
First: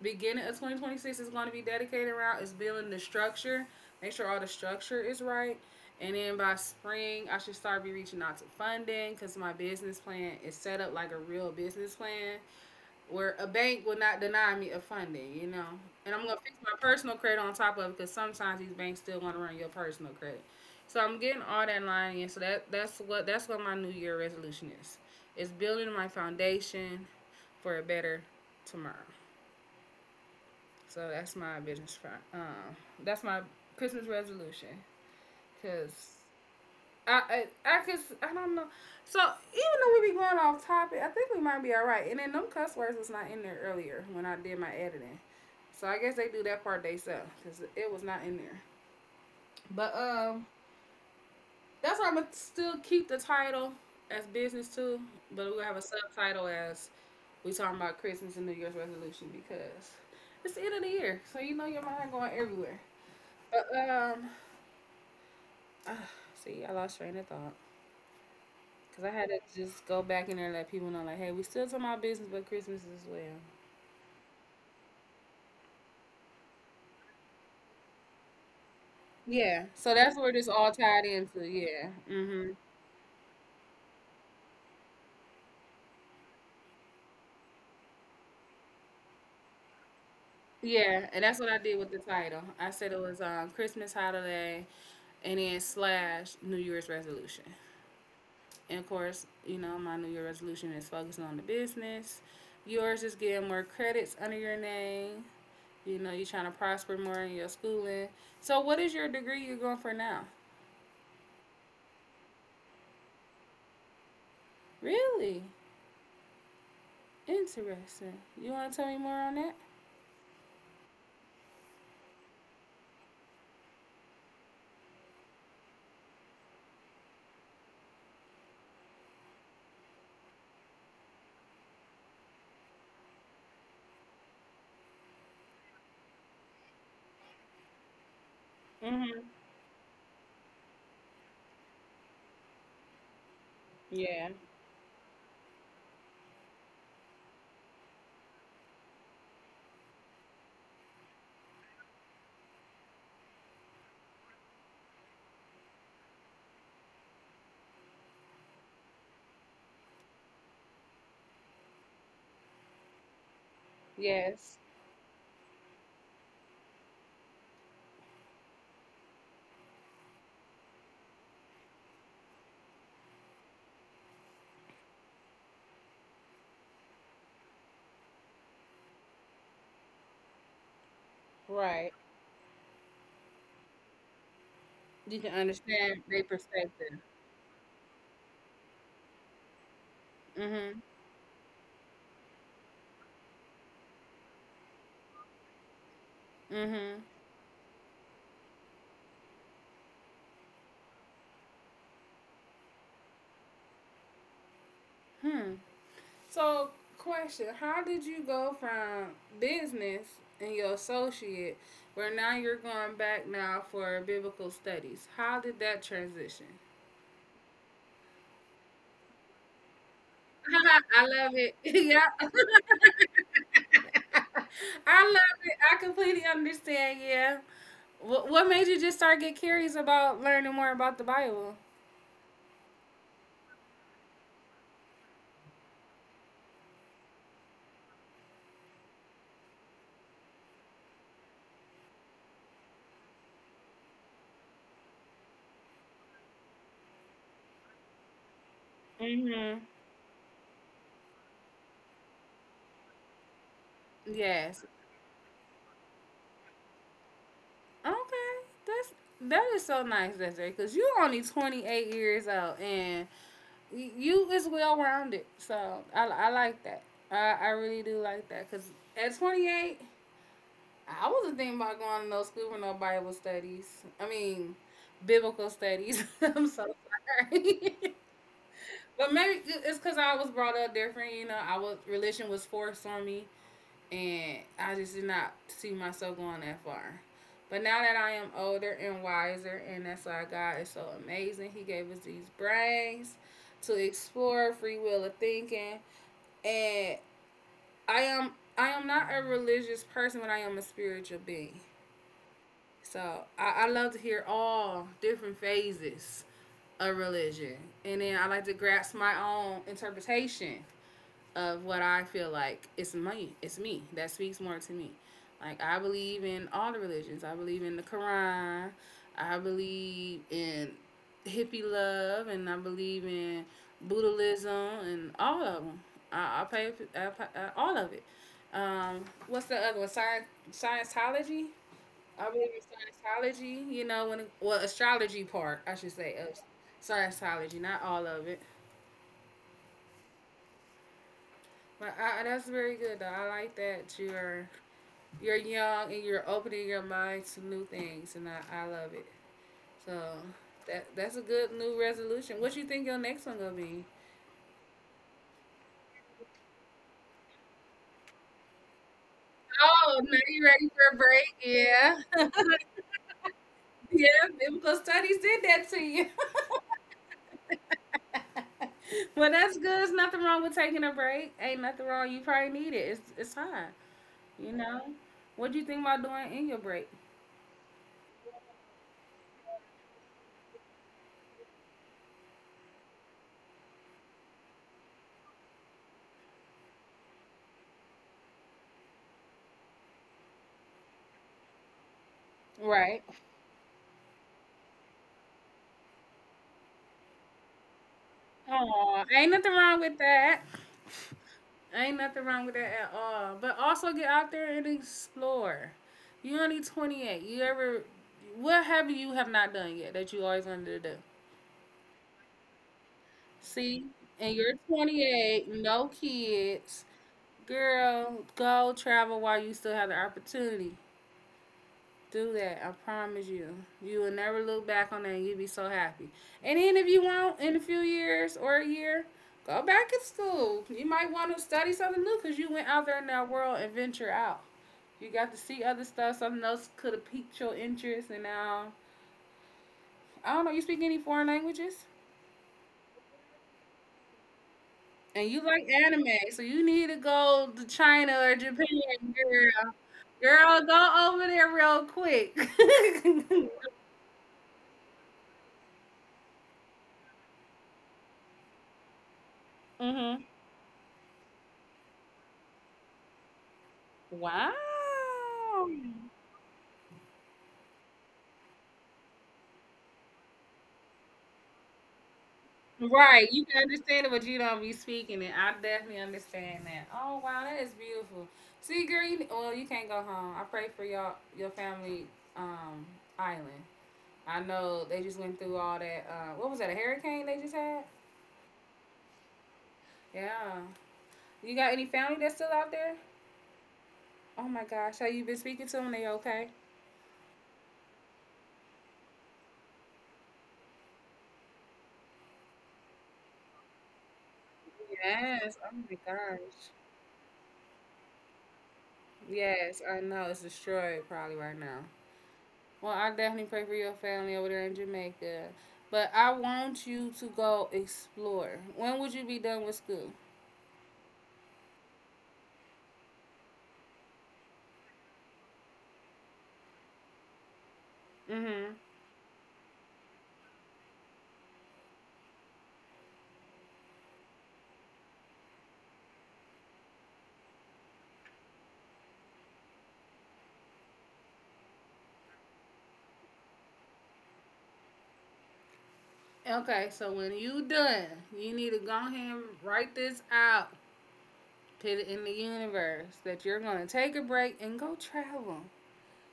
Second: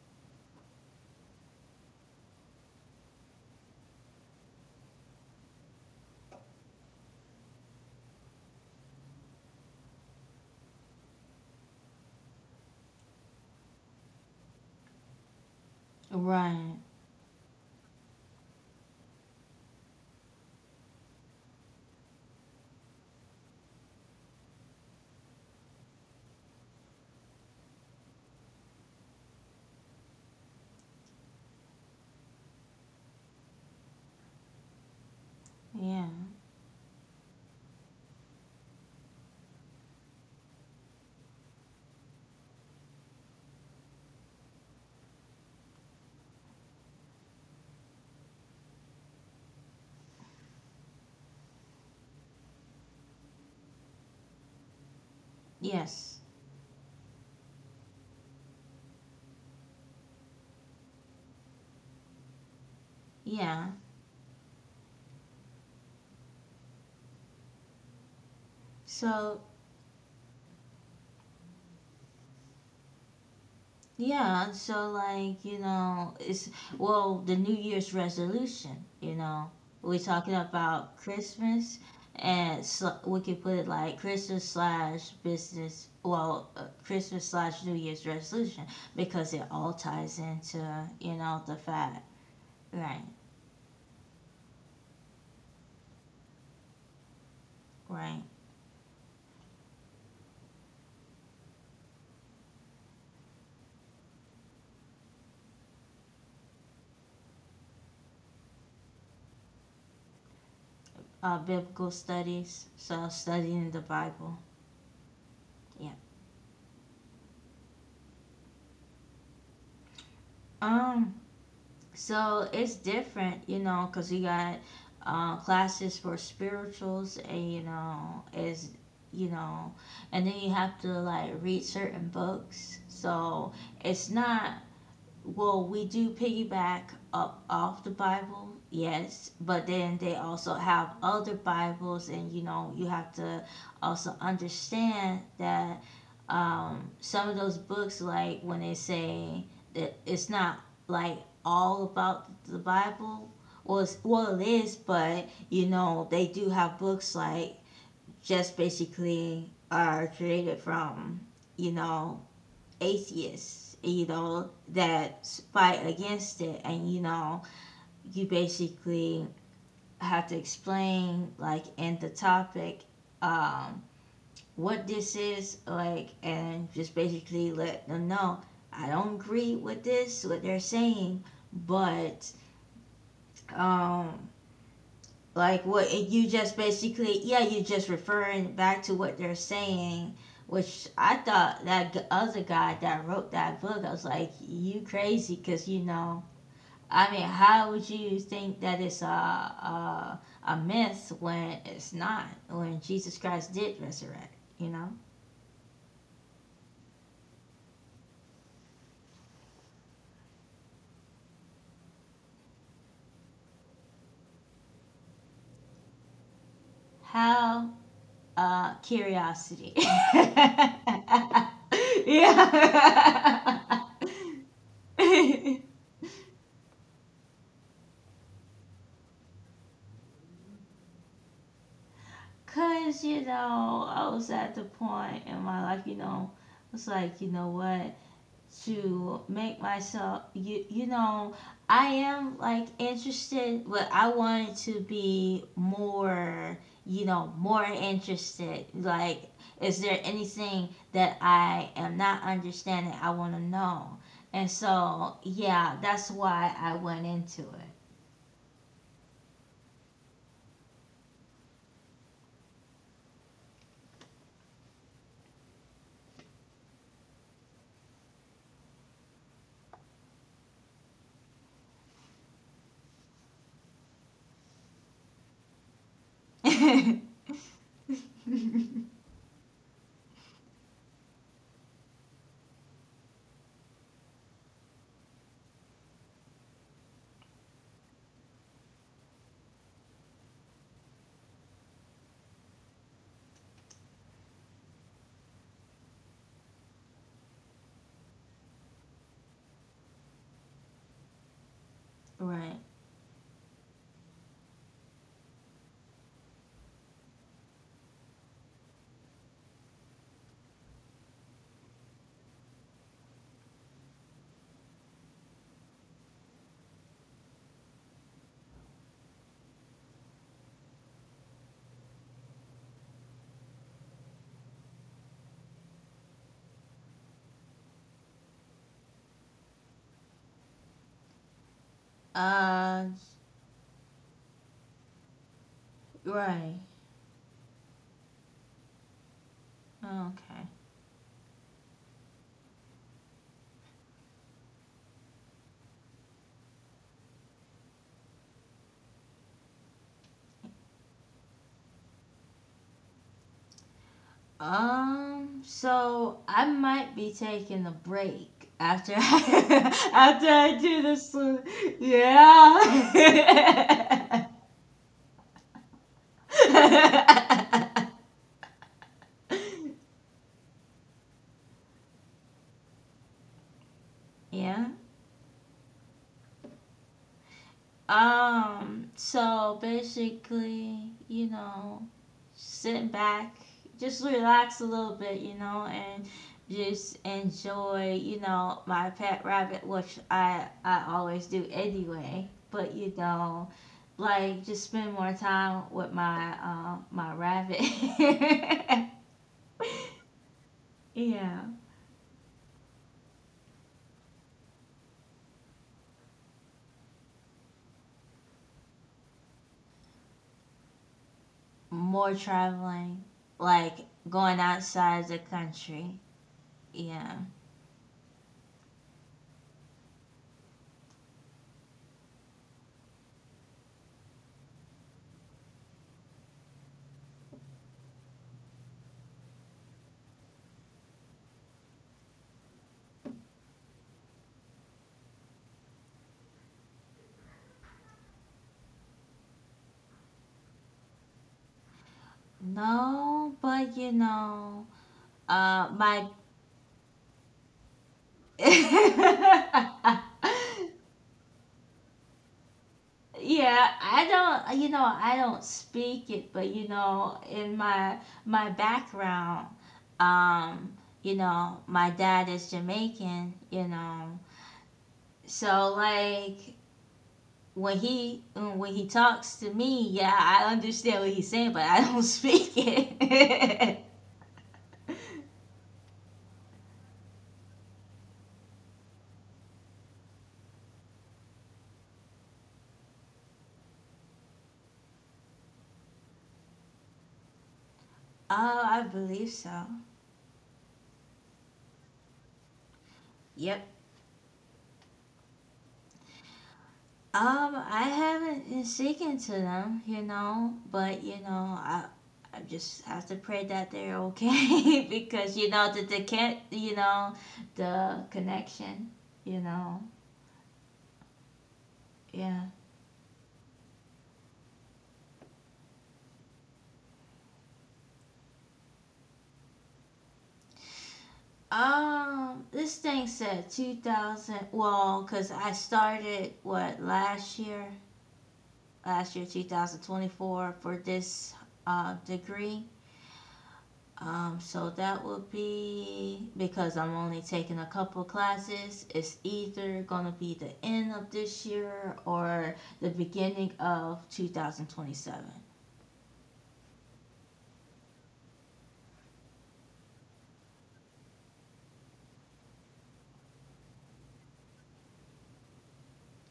Speaker 1: beginning of 2026, is going to be dedicated around is building the structure. Make sure all the structure is right, and then by spring, I should start be reaching out to funding because my business plan is set up like a real business plan where a bank will not deny me a funding, you know. And I'm gonna fix my
Speaker 2: right.
Speaker 1: personal credit on top of it because sometimes these banks still want to run your personal credit. So I'm getting all that line in. So that's what my New Year resolution is. It's building my foundation for a better tomorrow. So that's my business. Um, that's my Christmas resolution because
Speaker 2: Yeah,
Speaker 1: I don't know. So even though we be going off topic, I think we might be all right. And then them cuss words was not in there earlier when I did my editing. So I guess they do that part they sell because it was not in there. But that's why I'm gonna still keep the title as business too. But we're gonna have a
Speaker 2: yes,
Speaker 1: subtitle as we talking about Christmas and New Year's resolution because it's the end of the year, so you know your mind going everywhere.
Speaker 2: yeah.
Speaker 1: But ah, see, I lost train of thought. Cause I had to
Speaker 2: So,
Speaker 1: just go back in there and let people know, like, hey, we still talking about business, but Christmas as well.
Speaker 2: yeah, so like, you know, it's, well, the New Year's resolution, you know,
Speaker 1: Yeah. So
Speaker 2: we're
Speaker 1: that's where
Speaker 2: talking
Speaker 1: this all
Speaker 2: about
Speaker 1: tied into.
Speaker 2: Christmas,
Speaker 1: Yeah. Hmm.
Speaker 2: and we could put it like Christmas slash business, well, Christmas slash New Year's resolution, because it all ties into,
Speaker 1: Yeah,
Speaker 2: you
Speaker 1: and that's
Speaker 2: know,
Speaker 1: what I
Speaker 2: the
Speaker 1: did with the
Speaker 2: fact,
Speaker 1: title. I said it
Speaker 2: right,
Speaker 1: was Christmas holiday, and then slash New Year's resolution.
Speaker 2: right.
Speaker 1: And of course, you know my New Year resolution is focusing on the business. Yours is getting more credits under your name. You know, you're trying to prosper more in your schooling. So, what is your degree you're going for now?
Speaker 2: Biblical studies, so studying the Bible,
Speaker 1: Really?
Speaker 2: yeah.
Speaker 1: Interesting. You want to tell me more on that?
Speaker 2: Um, so it's different, you know, because you got classes for spirituals, and you know, is you know, and then you have to like read certain books. So it's not well, we do piggyback up off the Bible,
Speaker 1: Mm-hmm.
Speaker 2: yes, but then they also have other Bibles, and you know, you have to also
Speaker 1: Yeah.
Speaker 2: understand that some of those books, like when they say that it's not like all about the Bible, well, it's, well, it is, but you know, they do have books like just basically are created from you know atheists, you know,
Speaker 1: Yes.
Speaker 2: that fight against it. And, you know, you basically have to explain, like, in the topic, um, what this is, like, and just basically let them know I don't agree with this, what they're saying,
Speaker 1: Right.
Speaker 2: but um,
Speaker 1: You can
Speaker 2: like what
Speaker 1: understand their
Speaker 2: you just
Speaker 1: perspective.
Speaker 2: basically, yeah, you just referring back to what they're saying,
Speaker 1: Mhm.
Speaker 2: which I thought that other guy that wrote that book, I was like, you crazy, because you know,
Speaker 1: Mhm.
Speaker 2: I mean, how would you think that it's a myth when it's not? When Jesus Christ did resurrect, you know?
Speaker 1: Hmm. So, question: how did you go from business and your associate, where now you're going back now for biblical studies? How did that transition?
Speaker 2: How curiosity.
Speaker 1: I love it. Yeah,
Speaker 2: Yeah.
Speaker 1: I love it. I completely understand. Yeah. What made you just start get curious about learning more about the Bible?
Speaker 2: Cause you know, I was at the point in my life, you know, it's like, you know what, to make myself, you know, I am like interested, but I wanted to be more, you know, more interested. Like,
Speaker 1: Mm-hmm.
Speaker 2: is there anything that I am not understanding? I want to know. And
Speaker 1: Yes.
Speaker 2: so, yeah, that's why I went into
Speaker 1: Okay. That's that is so nice, Desiree, because you're only 28 years old and you is well rounded. So I like that. I really do like that because at 28, I wasn't thinking about going to no school for no Bible studies. I mean, biblical studies. I'm so
Speaker 2: it.
Speaker 1: sorry. But maybe it's because I was brought up different, you know. I was religion was forced on me, and I just did not see myself going that far. But now that I am older and wiser, and that's why God is so amazing. He gave us these brains to explore free will of thinking, and I am I am not a religious person, but I am a spiritual being.
Speaker 2: Right.
Speaker 1: So I love to hear all different phases of religion, and then I like to grasp my own interpretation of what I feel like it's me. It's me that speaks more to me. Like I believe in all the religions. I believe in the Quran. I believe in hippie love, and I believe in Buddhism and all of them. I, I pay, all of it. What's the other one? Scientology. I believe
Speaker 2: Uh,
Speaker 1: in Scientology. You know, when it, well, astrology part, I should say, of
Speaker 2: right.
Speaker 1: Scientology, not all of it.
Speaker 2: Okay.
Speaker 1: But I, that's very good. Though I like that you're young and you're opening your mind to new things, and I love it. So that's a good new resolution. What you think your next one gonna be?
Speaker 2: So I might be taking a break after I,
Speaker 1: Oh, now
Speaker 2: after
Speaker 1: you ready
Speaker 2: I
Speaker 1: for a
Speaker 2: do this.
Speaker 1: break?
Speaker 2: One.
Speaker 1: Yeah.
Speaker 2: Yeah.
Speaker 1: Yeah, biblical studies did that to you. Well, that's good. There's nothing wrong with taking a break. Ain't nothing wrong. You probably need it. It's fine. You
Speaker 2: Yeah.
Speaker 1: know. What do you think about doing in your break?
Speaker 2: So basically, you know, sit back, just relax a little bit, you know, and just enjoy, you know, my pet rabbit, which I always do anyway. But you
Speaker 1: Right.
Speaker 2: know, like just spend more time with my my rabbit.
Speaker 1: Oh, ain't nothing wrong with that.
Speaker 2: Yeah,
Speaker 1: Ain't nothing wrong with that at all, but also get out there and explore. You only 28. You ever What have you have not done yet that you always wanted to do?
Speaker 2: more traveling,
Speaker 1: See?
Speaker 2: like
Speaker 1: And
Speaker 2: going
Speaker 1: you're twenty
Speaker 2: outside the
Speaker 1: eight, no
Speaker 2: country.
Speaker 1: kids.
Speaker 2: Yeah.
Speaker 1: Girl, go travel while you still have the opportunity. Do that. I promise you. You will never look back on that and you'll be so happy. And even if you won't in a few years or a year, go back to school. You might want to study something new because you went out there in that world and venture out. You got to see other stuff. Something else could have piqued your interest. And now, I don't know, you speak any foreign languages?
Speaker 2: No, but you know,
Speaker 1: And you like anime,
Speaker 2: my
Speaker 1: so you need to go to China or Japan, girl. Girl, go over there real quick.
Speaker 2: yeah, I don't, you know, I don't speak it, but you know, in my background,
Speaker 1: Mm-hmm.
Speaker 2: um, you know, my dad is Jamaican, you know,
Speaker 1: Wow.
Speaker 2: so like when he talks to me, yeah, I understand what he's saying, but I don't speak
Speaker 1: Right. You can
Speaker 2: it.
Speaker 1: understand it, but you don't be speaking it. I definitely understand that. Oh wow, that is beautiful. See, girl, you, well, you can't go home. I pray for y'all, your family, um, island. I know they just went through all that. What was that? A hurricane they just had?
Speaker 2: Oh, I believe so.
Speaker 1: Yeah. You got any family that's still out there?
Speaker 2: Yep.
Speaker 1: Oh my gosh, have you been speaking to them? They okay?
Speaker 2: I haven't been speaking to them, you know, but you know, I just have to pray that they're okay because you
Speaker 1: Yes.
Speaker 2: know
Speaker 1: Oh
Speaker 2: that
Speaker 1: my
Speaker 2: they can't,
Speaker 1: gosh.
Speaker 2: you know, the connection, you
Speaker 1: Yes,
Speaker 2: know,
Speaker 1: I know it's destroyed probably right now.
Speaker 2: yeah.
Speaker 1: Well, I definitely pray for your family over there in Jamaica. But I want you to go explore. When would you be done with school?
Speaker 2: This thing said 2000, well, because I started what
Speaker 1: Mm-hmm.
Speaker 2: last year 2024 for this degree. So that would be because I'm only taking a couple classes. It's either gonna be the end of this year or the beginning of 2027.
Speaker 1: Okay, so when you done, you need to go ahead and write this out. Put it in the universe that you're gonna take a break and go travel.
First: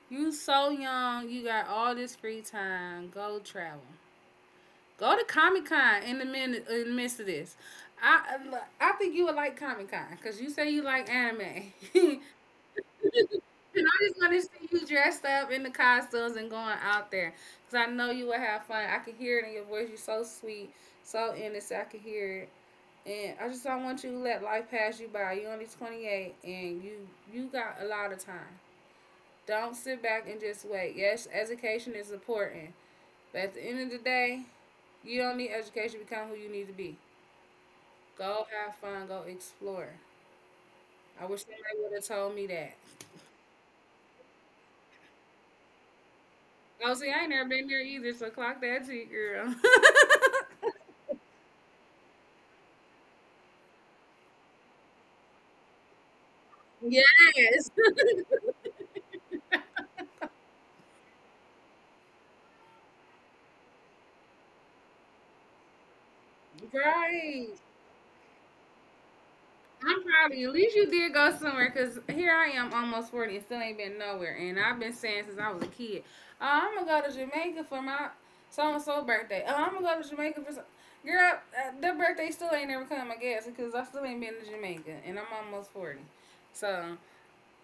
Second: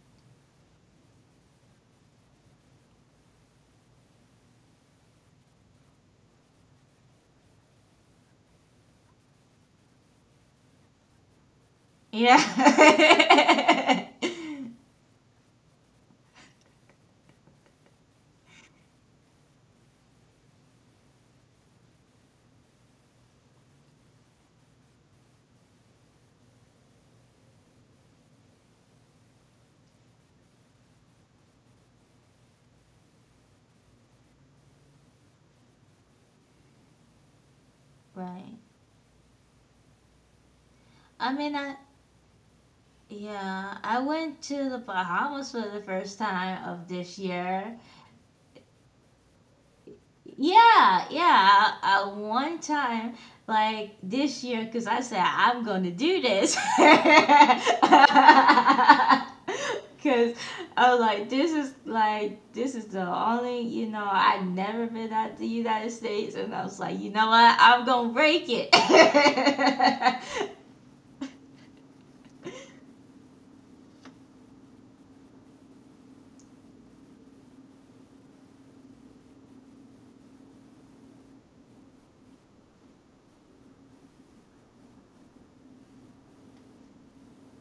Speaker 1: You so young, you got all this free time. Go travel. Go to Comic Con in the minute in the midst of this. I I think you would like Comic Con because you say you like anime.
Speaker 2: Yeah.
Speaker 1: And I just want to see you dressed up in the costumes and going out there because I know you will have fun. I can hear it in your voice. You're so sweet, so innocent. I can hear it, and I just don't want you to let life pass you by. You're only 28, and you got a lot of time. Don't sit back and just wait. Yes, education is important, but at the end of the day, you don't need education to become who you need to be. Go
Speaker 2: Right.
Speaker 1: have fun. Go explore. I
Speaker 2: I
Speaker 1: wish
Speaker 2: mean,
Speaker 1: somebody
Speaker 2: I
Speaker 1: would have told me that.
Speaker 2: yeah, I went to the Bahamas for the first time of
Speaker 1: Oh, see, I
Speaker 2: this
Speaker 1: ain't never been there
Speaker 2: year.
Speaker 1: either, so clock that tick, girl.
Speaker 2: Yeah, yeah. I one time, like this year, because I said I'm gonna do this.
Speaker 1: Yes,
Speaker 2: Because I was like, this is the only, you know, I never been out to the United States. And I was like, you know
Speaker 1: right.
Speaker 2: what? I'm gonna break it.
Speaker 1: I'm proud of you. At least you did go somewhere, because here I am, almost 40, and still ain't been nowhere. And I've been saying since I was a kid, oh, I'm going to go to Jamaica for my so-and-so birthday. Oh, I'm going to go to Jamaica for some... Girl, the birthday still ain't never come, I guess, because I still ain't been to Jamaica, and I'm almost 40. So...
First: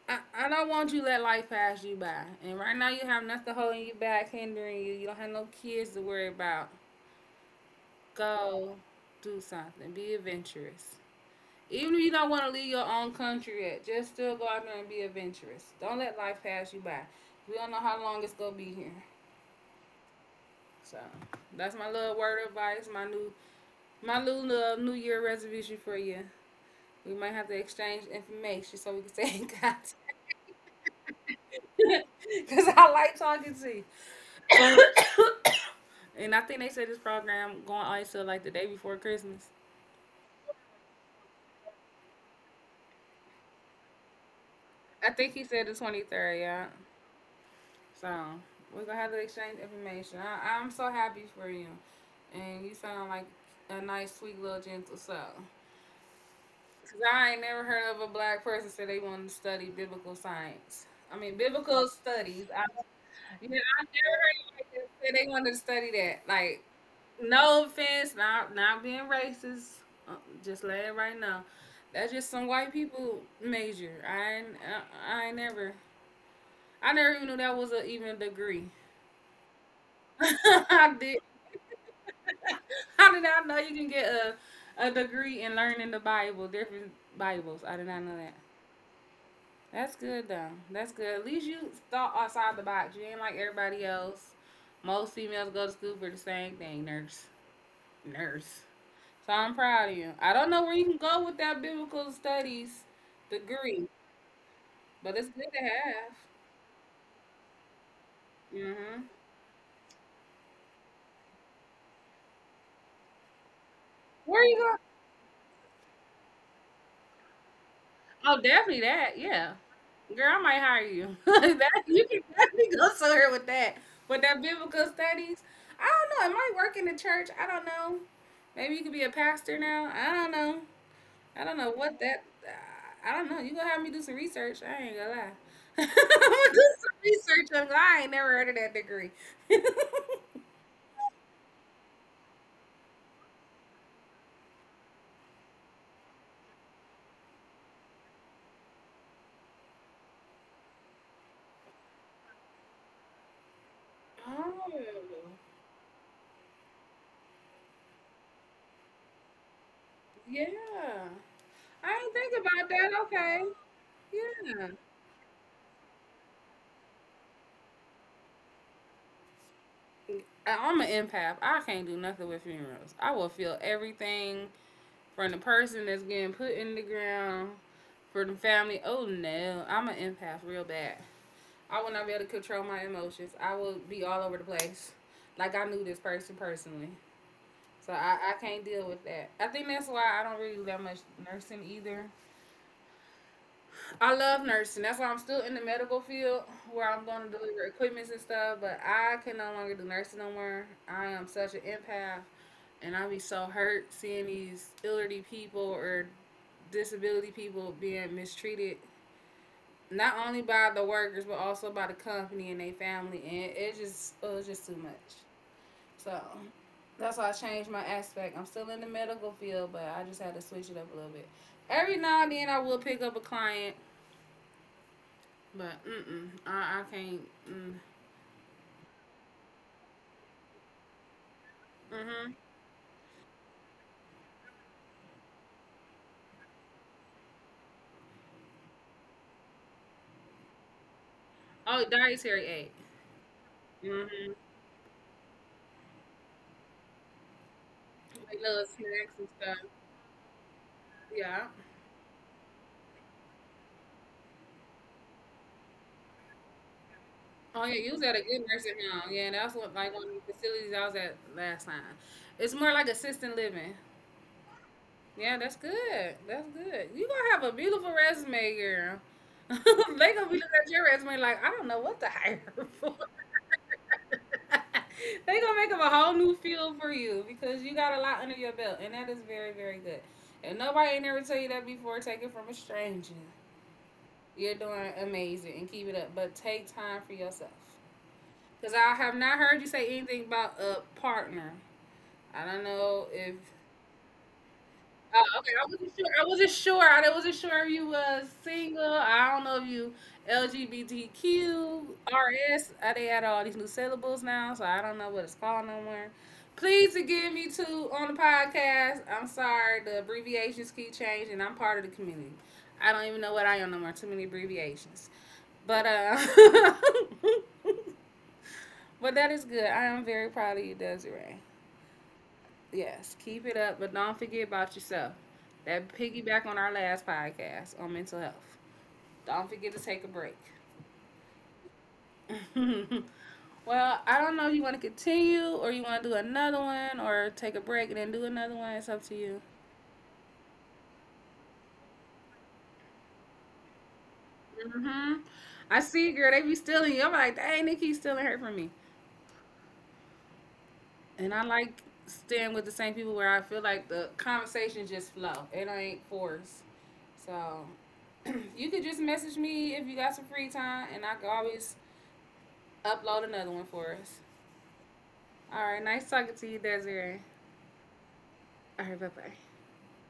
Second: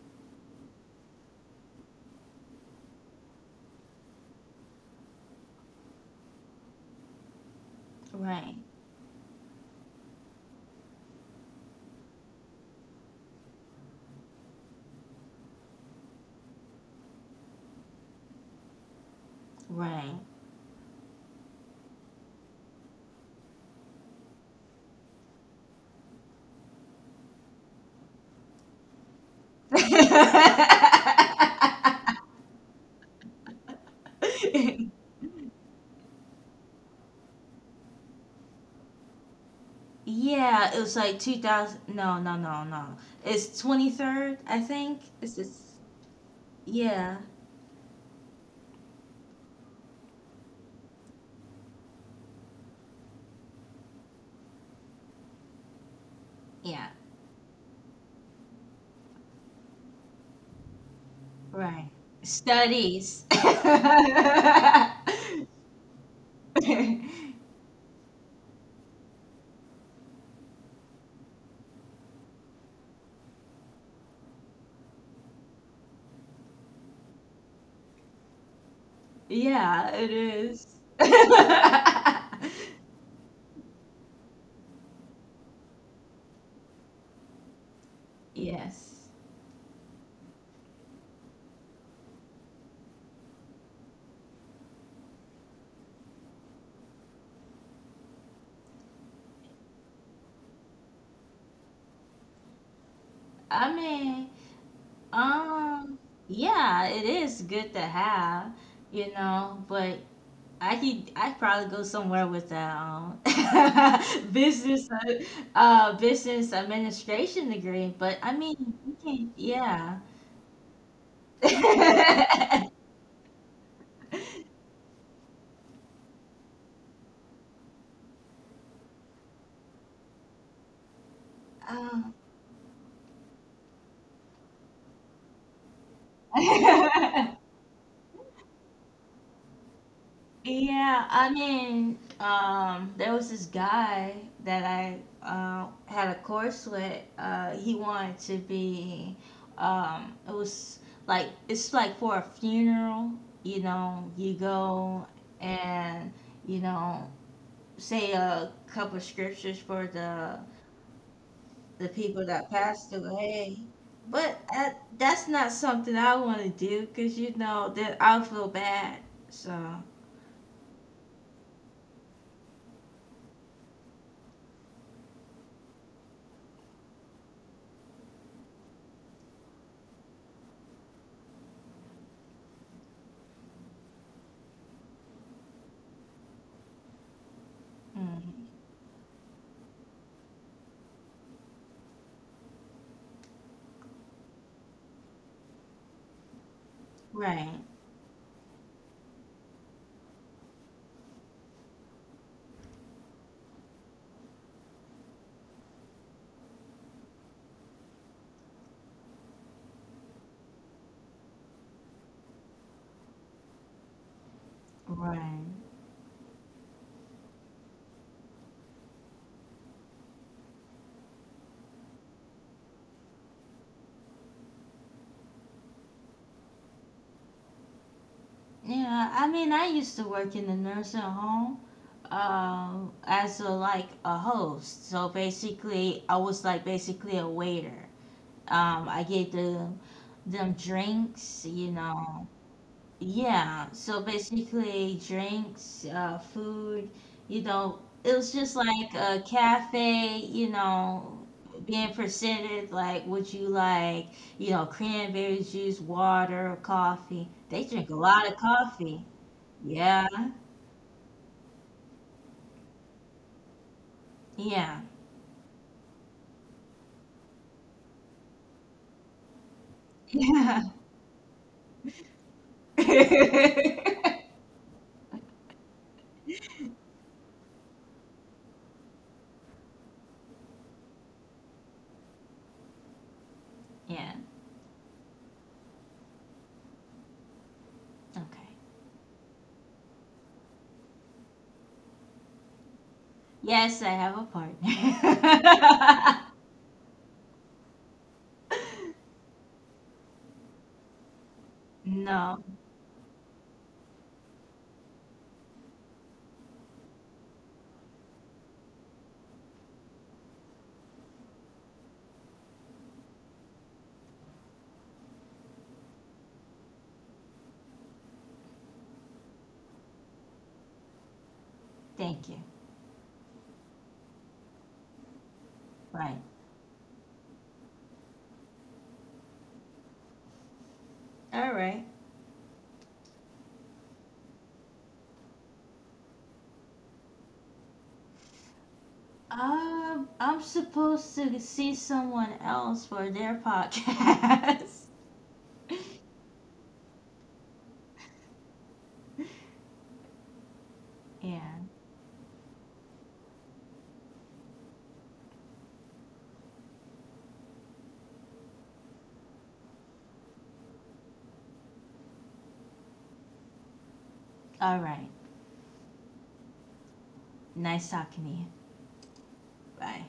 Speaker 1: I don't want you to let life pass you by. And right now you have nothing holding you back, hindering you. You don't have no kids to worry about.
Speaker 2: Right,
Speaker 1: Go do something. Be adventurous. Even if you don't want to leave your own country yet, just still go out there and be adventurous. Don't let life pass you by. We don't know how long it's gonna be here. So that's my little word of advice, my new new year resolution for you. We might have to exchange information so we can stay in contact.
Speaker 2: right.
Speaker 1: Cause I like talking to you. So, and I think they said this program going on until like the day before Christmas.
Speaker 2: Yeah, it was like 2000. No, no, no, no. It's 23rd, I think.
Speaker 1: I think
Speaker 2: It's
Speaker 1: he
Speaker 2: just,
Speaker 1: said the 23rd, yeah.
Speaker 2: yeah,
Speaker 1: So, we're going to have to exchange information. I'm so happy for you. And you sound like a nice, sweet little gentle soul.
Speaker 2: yeah,
Speaker 1: Because I ain't never heard of a black person say they want to study biblical science. I mean,
Speaker 2: right.
Speaker 1: biblical studies. I
Speaker 2: Studies.
Speaker 1: yeah, I never heard it like that. Say they wanted to study that. Like, no offense, not being racist. uh, Just let it right now. That's just some white people major. I ain't, I ain't never. I never even knew that was a even a degree.
Speaker 2: Yeah, it is.
Speaker 1: I did. How did I know you can get a degree in learning the Bible, different Bibles? I did not know that.
Speaker 2: Yes.
Speaker 1: That's good though. That's good. At least you thought outside the box. You ain't like everybody else. Most females go to school for the same thing, nurse. Nurse. So I'm proud of you. I don't know where you can go with that biblical studies
Speaker 2: I
Speaker 1: degree,
Speaker 2: mean,
Speaker 1: but it's good
Speaker 2: um,
Speaker 1: to
Speaker 2: yeah, it is good to have,
Speaker 1: have. Hmm.
Speaker 2: you know, but I could I'd probably go somewhere with that
Speaker 1: Where you going?
Speaker 2: business uh, business administration degree, but I
Speaker 1: Oh,
Speaker 2: mean
Speaker 1: definitely
Speaker 2: you
Speaker 1: that.
Speaker 2: can
Speaker 1: Yeah,
Speaker 2: yeah.
Speaker 1: girl, I might hire you. That you can definitely go somewhere with that. With that biblical studies, I don't know. It might work in the church. I don't know. Maybe you could be a pastor now. I don't know. I don't know what
Speaker 2: um,
Speaker 1: that. I don't know. You gonna have me do some research? I ain't gonna lie. I'm gonna do some research. I ain't never heard of that degree.
Speaker 2: Yeah, I mean, there was this guy that I had a course with. He wanted to be, it was like, it's like for a funeral, you know, you go
Speaker 1: Oh,
Speaker 2: and, you know, say a couple scriptures for the
Speaker 1: yeah.
Speaker 2: the
Speaker 1: I ain't
Speaker 2: people
Speaker 1: think
Speaker 2: that
Speaker 1: about
Speaker 2: passed
Speaker 1: that. Okay.
Speaker 2: away. But
Speaker 1: Yeah.
Speaker 2: that's not something I want to do because, you know, that I'll feel bad. So,
Speaker 1: I'm an empath. I can't do nothing with funerals. I will feel everything from the person that's getting put in the ground, for the family. Oh no, I'm an empath real bad. I will not be able to control my emotions. I will be all over the place. Like I knew this person personally. So I
Speaker 2: mm,
Speaker 1: can't deal with that. I think that's why I don't really do that much nursing either. I love nursing. That's why I'm still in the medical field where I'm going to
Speaker 2: right.
Speaker 1: deliver equipments and stuff. But I can no longer do nursing no more. I am such an empath, and I be so hurt seeing these elderly people or disability people being mistreated, not only by the workers but also by the company and their family. And it was just too much.
Speaker 2: Right.
Speaker 1: So that's why I changed my aspect. I'm still in the medical field, but I just had to switch it up a little bit. Every now and then, I will pick up a client. But mm-mm, I can't. Mm,
Speaker 2: Yeah, I mean, I used to work in the nursing home
Speaker 1: mm-hmm.
Speaker 2: as a like a host. So basically, I was like basically a waiter. I gave them drinks, you
Speaker 1: Oh,
Speaker 2: know.
Speaker 1: dietary aid.
Speaker 2: Yeah, so
Speaker 1: Mm-hmm.
Speaker 2: basically drinks, food, you know, it was
Speaker 1: Like
Speaker 2: just
Speaker 1: little
Speaker 2: like
Speaker 1: snacks
Speaker 2: a
Speaker 1: and stuff.
Speaker 2: cafe, you know,
Speaker 1: Yeah.
Speaker 2: being presented like would you like, you know, cranberry juice, water, or coffee. They
Speaker 1: Oh yeah,
Speaker 2: drink
Speaker 1: you
Speaker 2: a
Speaker 1: was at a
Speaker 2: lot of
Speaker 1: good nursing
Speaker 2: coffee.
Speaker 1: home. Yeah, that's what like one
Speaker 2: Yeah.
Speaker 1: of the facilities I was at last time. It's more like assisted living.
Speaker 2: Yeah.
Speaker 1: Yeah, that's good. That's good. You gonna have a beautiful resume, girl. They gonna be looking
Speaker 2: Yeah.
Speaker 1: at your resume like I don't know what to hire for. They gonna make up a whole new
Speaker 2: Yeah.
Speaker 1: field for you because you got a lot under your belt, and that is very, very good. And nobody ain't ever tell you that before. Take it from a stranger. You're doing amazing, and keep it up. But take time for yourself,
Speaker 2: Okay.
Speaker 1: because I have not heard you say anything about a partner. I don't know if
Speaker 2: Yes, I have a partner.
Speaker 1: oh, okay. I wasn't sure. I wasn't sure. I wasn't sure if you was single. I don't know if you LGBTQRS.
Speaker 2: No,
Speaker 1: They add all these new syllables now, so I don't know what it's called no more. Please forgive me too on the podcast. I'm sorry. The abbreviations keep changing. I'm part of the community. I don't even know what I am no more. Too many abbreviations. But but that is good. I am very proud of you, Desiree.
Speaker 2: thank you.
Speaker 1: Yes, keep it up, but don't forget about yourself. That
Speaker 2: Right.
Speaker 1: piggyback on our last podcast on mental health. Don't forget to take a break.
Speaker 2: All right.
Speaker 1: Well, I don't know if you want to continue or you want to do another one or take a break and then do another one. It's up to you.
Speaker 2: I'm supposed to see someone else for their podcast.
Speaker 1: Hmm. I see, girl. They be stealing you. I'm like, dang, they keep stealing her from me. And
Speaker 2: Yeah.
Speaker 1: I like staying with the same people where I feel like the conversation just flow. It ain't forced. So you could just message me if you got some free time, and I could always upload another one for us.
Speaker 2: All right.
Speaker 1: All right, nice talking to you, Desiree.
Speaker 2: Nice talking to you.
Speaker 1: All right, bye bye.
Speaker 2: Bye.